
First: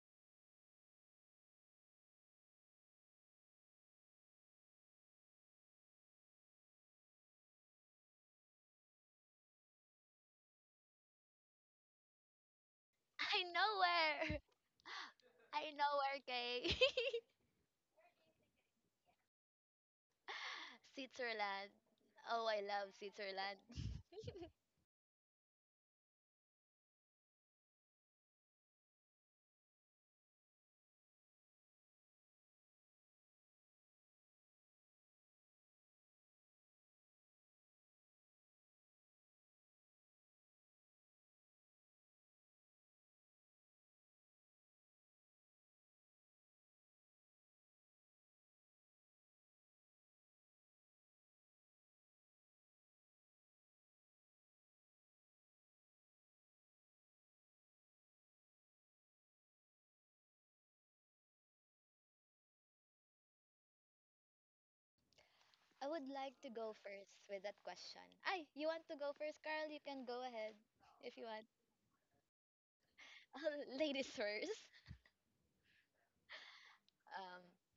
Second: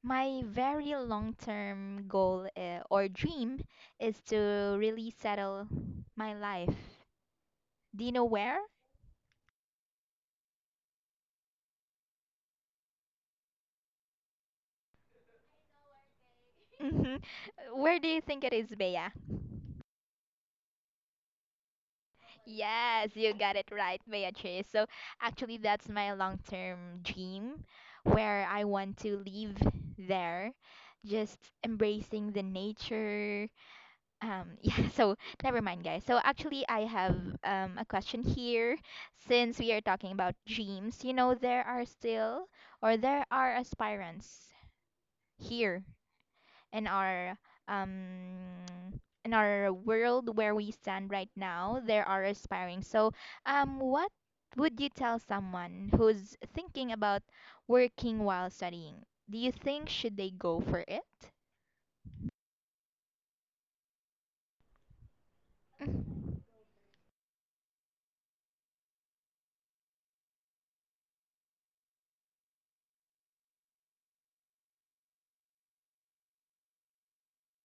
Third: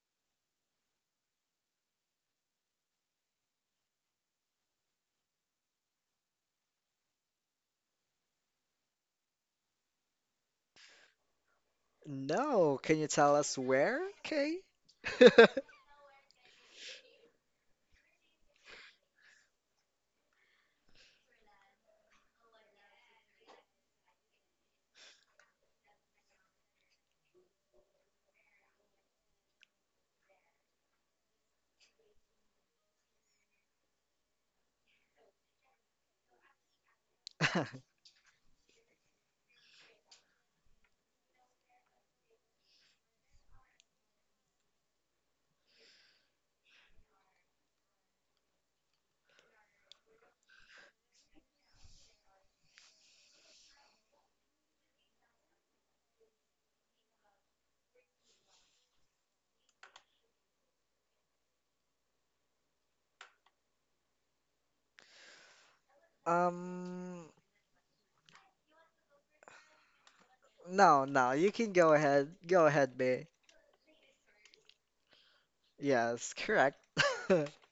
Speaker 3: my very long-term goal or dream is to really settle my life. Do you know where?
Speaker 1: No, can you tell
Speaker 2: I
Speaker 1: us
Speaker 2: know
Speaker 1: where,
Speaker 2: where.
Speaker 1: Kay?
Speaker 2: I know where, Kay.
Speaker 3: Hmm. Where do you think it is, Bea?
Speaker 2: Switzerland. Oh, I love
Speaker 3: Yes, you got
Speaker 2: Switzerland.
Speaker 3: it right, Beatrice. So actually, that's my long-term dream where I want to live there, just embracing the nature. Yeah, so never mind, guys. So actually, I have a question here. Since we are talking about dreams, you know, there are aspirants here in our um in our world where we stand right now, there are aspiring. So, what would you tell someone who's thinking about working while studying? Do you think should they go for it?
Speaker 2: I would like to go first
Speaker 1: Um,
Speaker 2: with that question. Ay, you want to go first, Carl? You can go ahead
Speaker 1: no,
Speaker 2: if you
Speaker 1: no,
Speaker 2: want.
Speaker 1: you can go ahead. Go ahead, Bay.
Speaker 2: Ladies first.
Speaker 1: Yes, correct.
Speaker 2: Um,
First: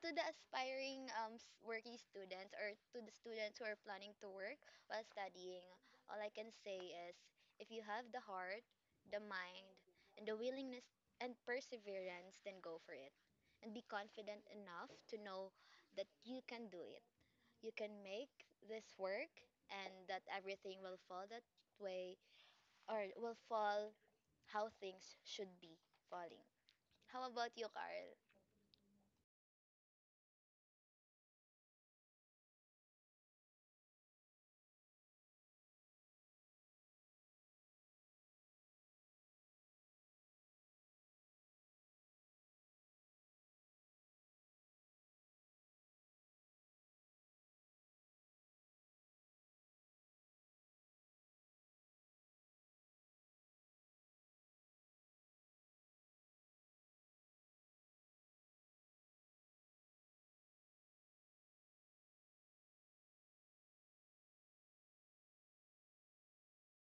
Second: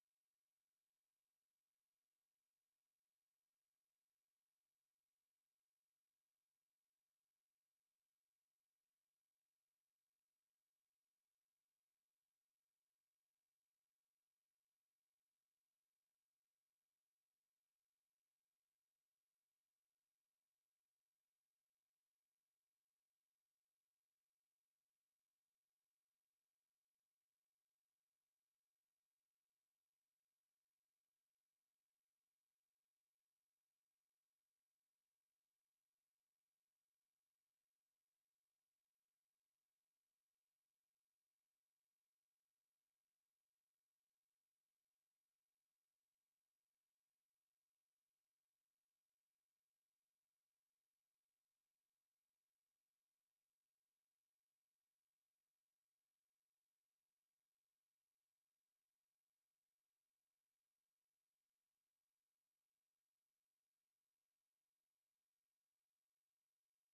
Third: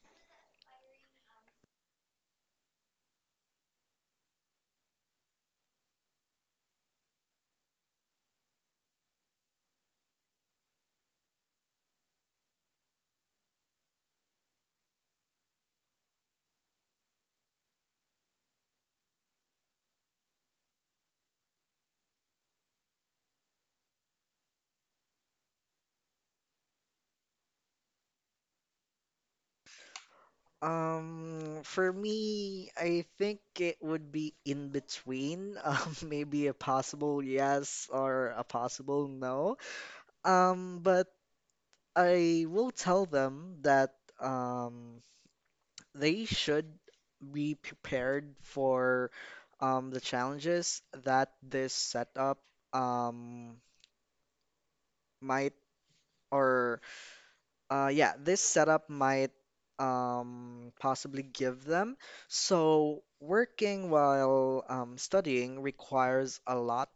Speaker 2: to the aspiring, working students, or to the students who are planning to work while studying, all I can say is, if you have the heart, the mind, and the willingness and perseverance, then go for it. And be confident enough to know that you can do it. You can make this work and that everything will fall that way, or will fall how things should be falling. How about you, Carl?
Speaker 1: For me, I think it would be in between. Maybe a possible yes or a possible no. But I will tell them that um, they should be prepared for the challenges that this setup um, might or yeah, this setup might possibly give them. So, working while studying requires a lot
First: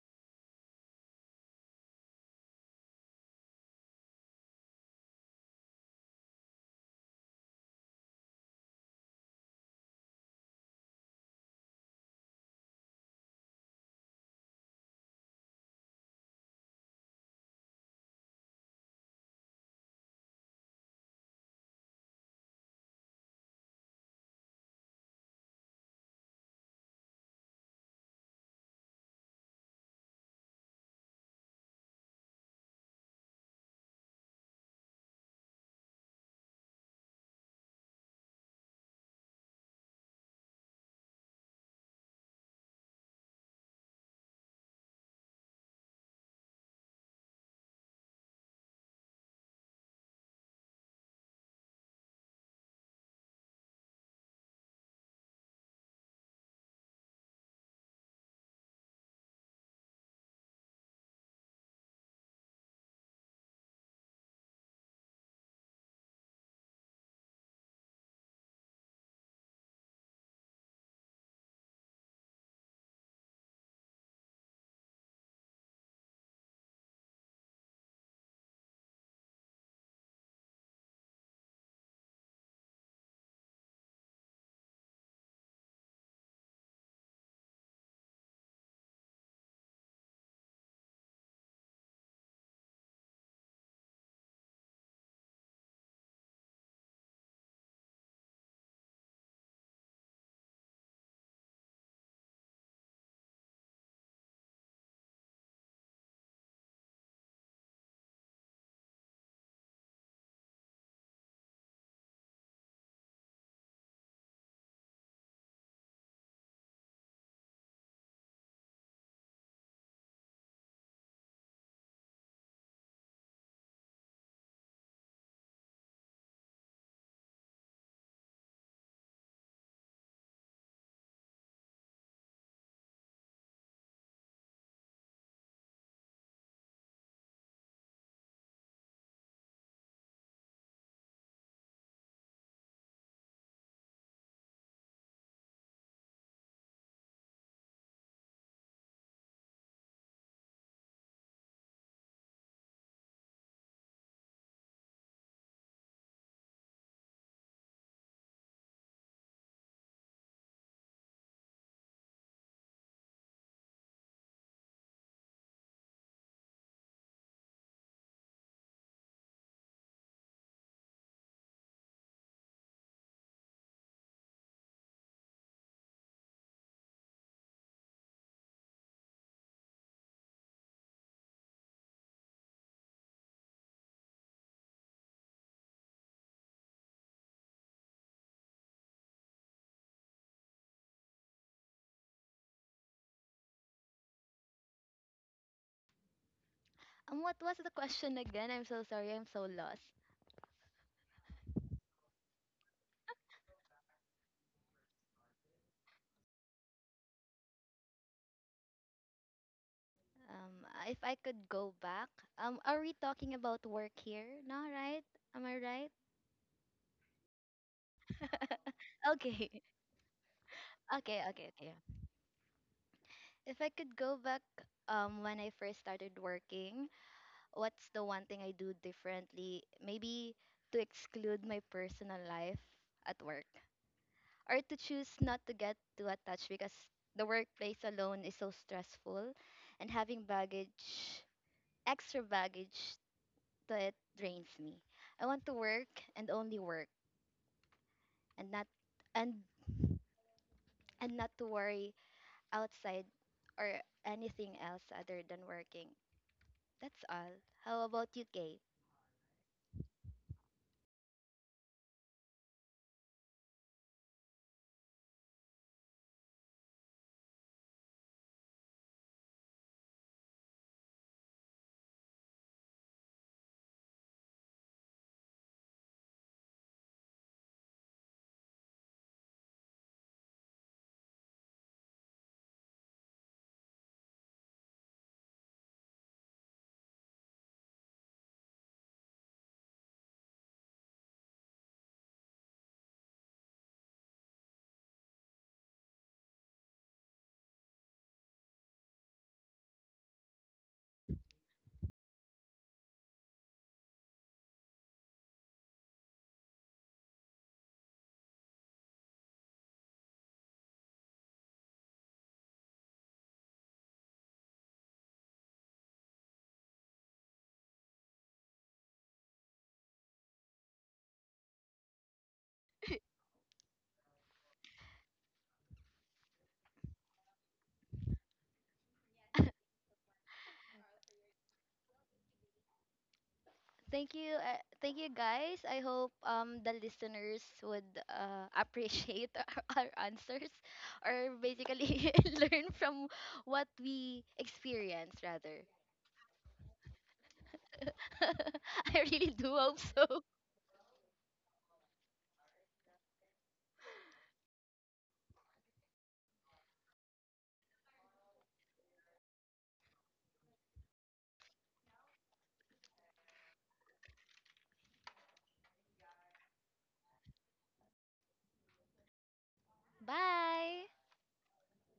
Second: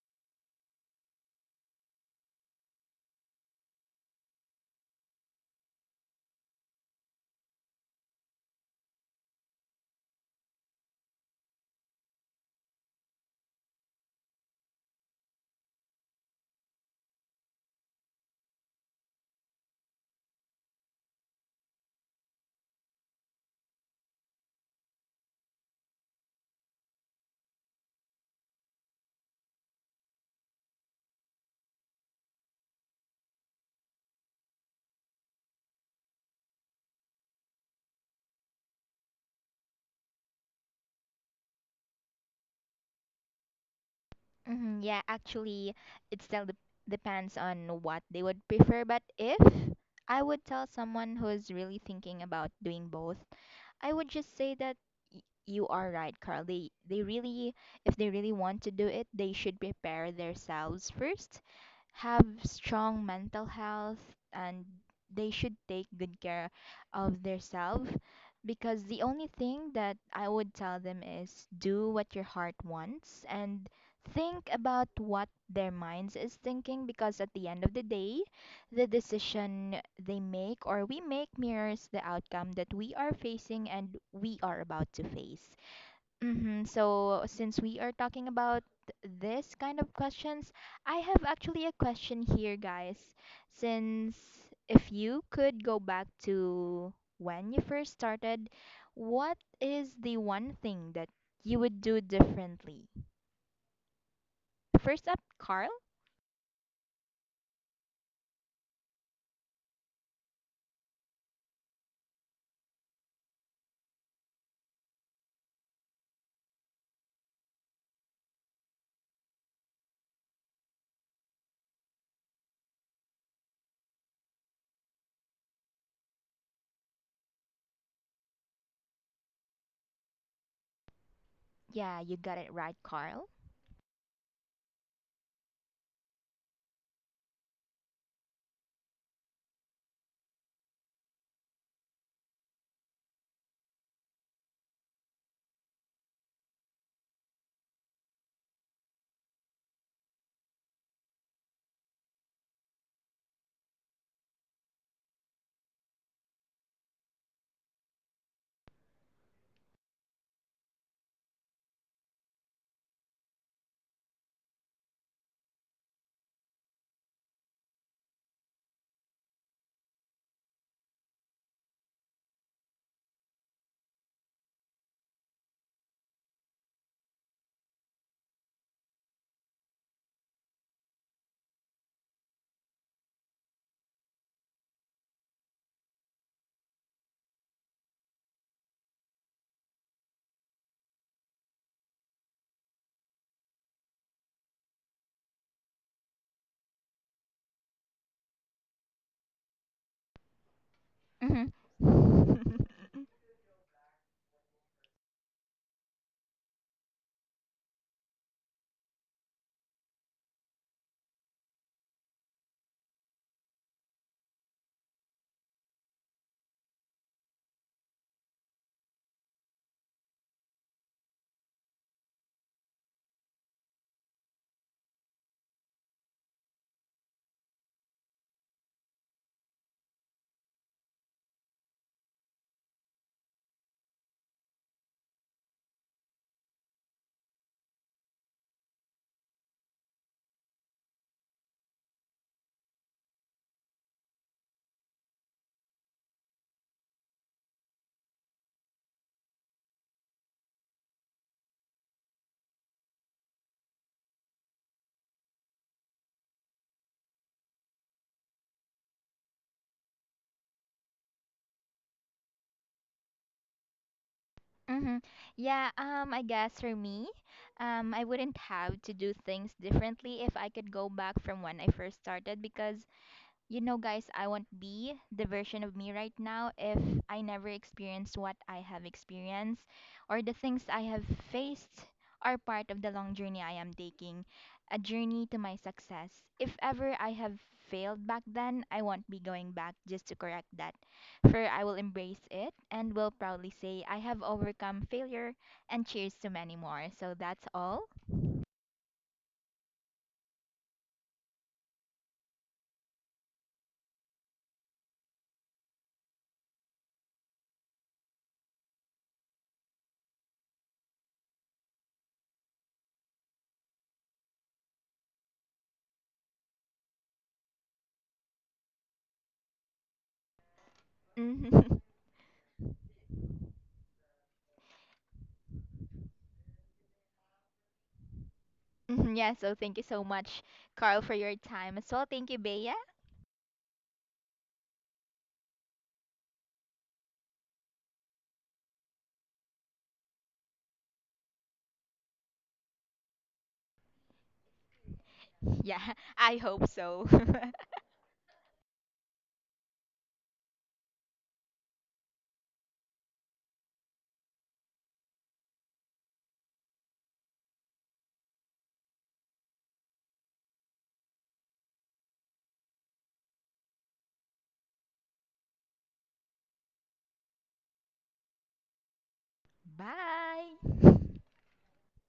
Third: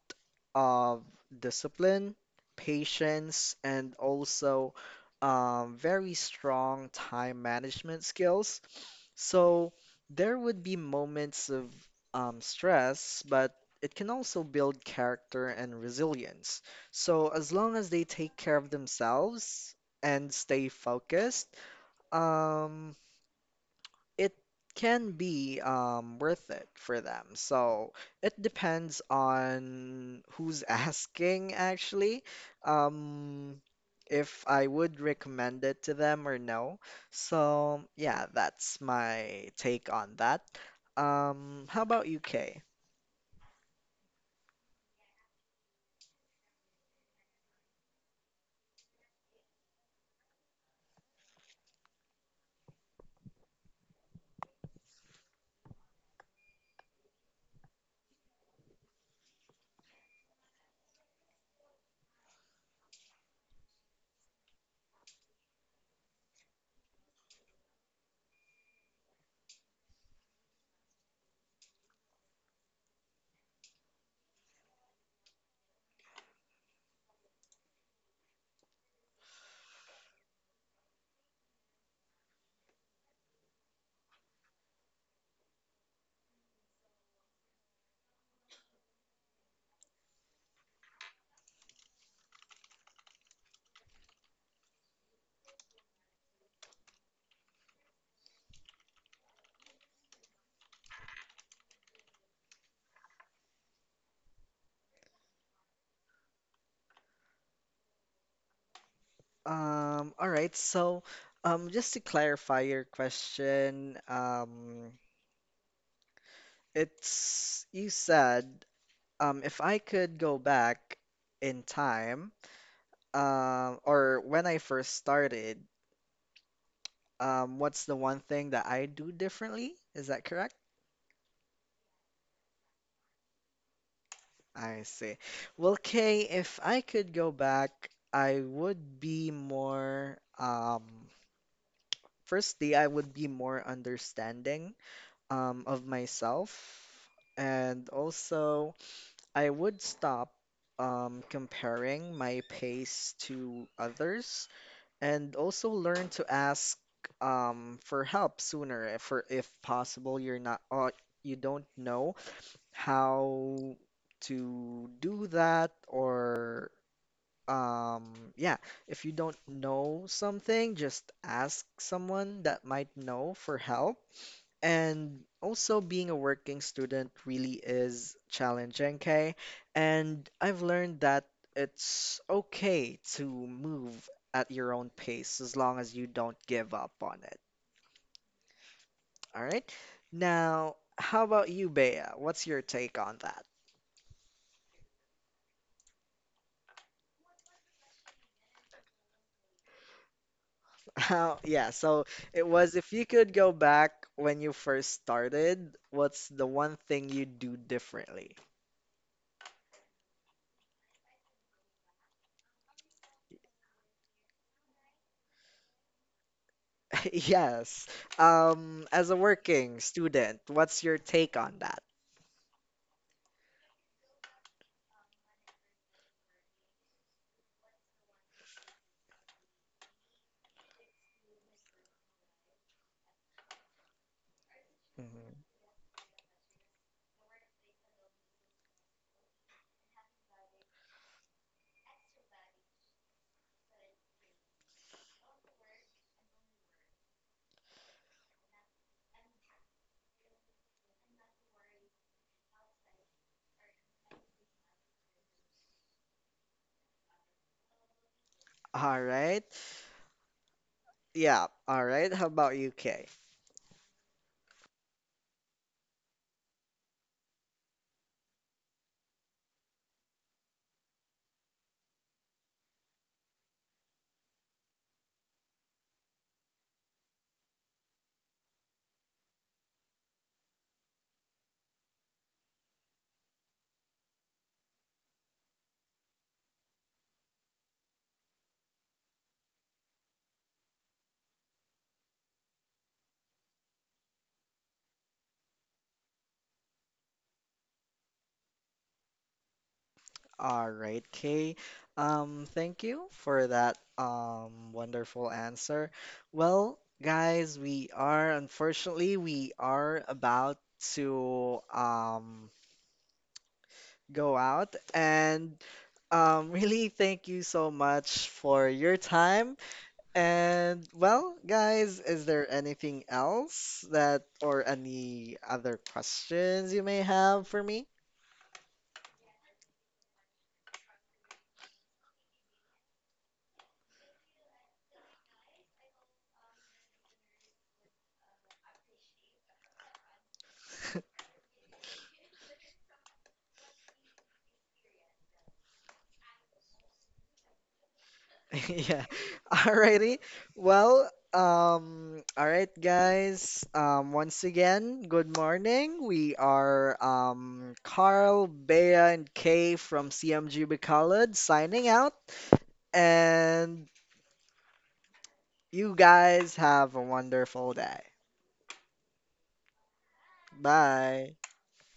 Speaker 1: of discipline, patience, and also very strong time management skills. So, there would be moments of stress, but it can also build character and resilience. So, as long as they take care of themselves and stay focused, um, it can be worth it for them. So it depends on who's asking, actually, um, if I would recommend it to them or no. So yeah, that's my take on that. How about UK?
Speaker 3: Mm-hmm, yeah, actually, it still depends on what they would prefer. But if I would tell someone who is really thinking about doing both, I would just say that you are right, Carl. If they really want to do it, they should prepare themselves first, have strong mental health, and they should take good care of themselves, because the only thing that I would tell them is do what your heart wants and think about what their minds is thinking, because at the end of the day, the decision they make or we make mirrors the outcome that we are facing and we are about to face. Mm-hmm. So, since we are talking about this kind of questions, I have actually a question here, guys. Since if you could go back to when you first started, what is the one thing that you would do differently? First up, Carl.
Speaker 1: All right, so just to clarify your question, it's you said. If I could go back in time, or when I first started, what's the one thing that I do differently? Is that correct?
Speaker 3: Yeah, you got it right, Carl.
Speaker 1: I see. Well, Kay, if I could go back, I would be more, firstly, I would be more understanding, of myself. And also, I would stop, comparing my pace to others, and also learn to ask for help sooner if or if possible you're not, or you don't know how to do that, or yeah, if you don't know something, just ask someone that might know for help. And also, being a working student really is challenging, okay? And I've learned that it's okay to move at your own pace as long as you don't give up on it, all right? Now, how about you, Bea? What's your take on that?
Speaker 2: What was the question again? I'm so sorry. I'm so lost.
Speaker 1: How, yeah, so
Speaker 3: Mm-hmm.
Speaker 1: it was, if you could go back when you first started, what's the one thing you'd do differently?
Speaker 2: If I could go back, are we talking about work here? No, right? Am I right?
Speaker 1: Yes. As a
Speaker 2: Okay,
Speaker 1: working student, what's your
Speaker 2: okay,
Speaker 1: take
Speaker 2: okay,
Speaker 1: on
Speaker 2: okay.
Speaker 1: that?
Speaker 2: If I could go back, when I first started working, what's the one thing I do differently? Maybe to exclude my personal life at work, or to choose not
Speaker 1: Mhm.
Speaker 2: to get too attached, because the workplace alone is so stressful, and having baggage extra baggage to it drains me. I want to work and only work, and not and and not to worry outside or anything else other than working. That's all. How about you, Kate?
Speaker 1: All right. Yeah. All right. How about you, Kay?
Speaker 3: Mm-hmm. Yeah, I guess for me, I wouldn't have to do things differently if I could go back from when I first started, because you know, guys, I won't be the version of me right now if I never experienced what I have experienced, or the things I have faced are part of the long journey I am taking, a journey to my success. If ever I have failed back then, I won't be going back just to correct that. For I will embrace it and will proudly say I have overcome failure, and cheers to many more. So that's all.
Speaker 1: All right, Kay. Thank you for that wonderful answer. Well, guys, we are unfortunately we are about to go out and really thank you so much for your time. And well,
Speaker 3: Mhm.
Speaker 1: guys, is there anything else, that or any other questions you may have for me?
Speaker 3: Mhm, yeah, so thank you so much, Carl, for your time as well. Thank you, Bea.
Speaker 2: Thank you guys. I hope, the listeners would, appreciate our answers, or basically learn from what we experience rather.
Speaker 3: Yeah, I hope so.
Speaker 2: I
Speaker 1: Yeah.
Speaker 2: really do hope so.
Speaker 1: Alrighty. Well, all right, guys. Once again, good morning. We are Carl, Bea, and Kay from CMG Bacolod signing out. And you guys have a wonderful day.
Speaker 2: Bye.
Speaker 3: Bye.
Speaker 1: Bye.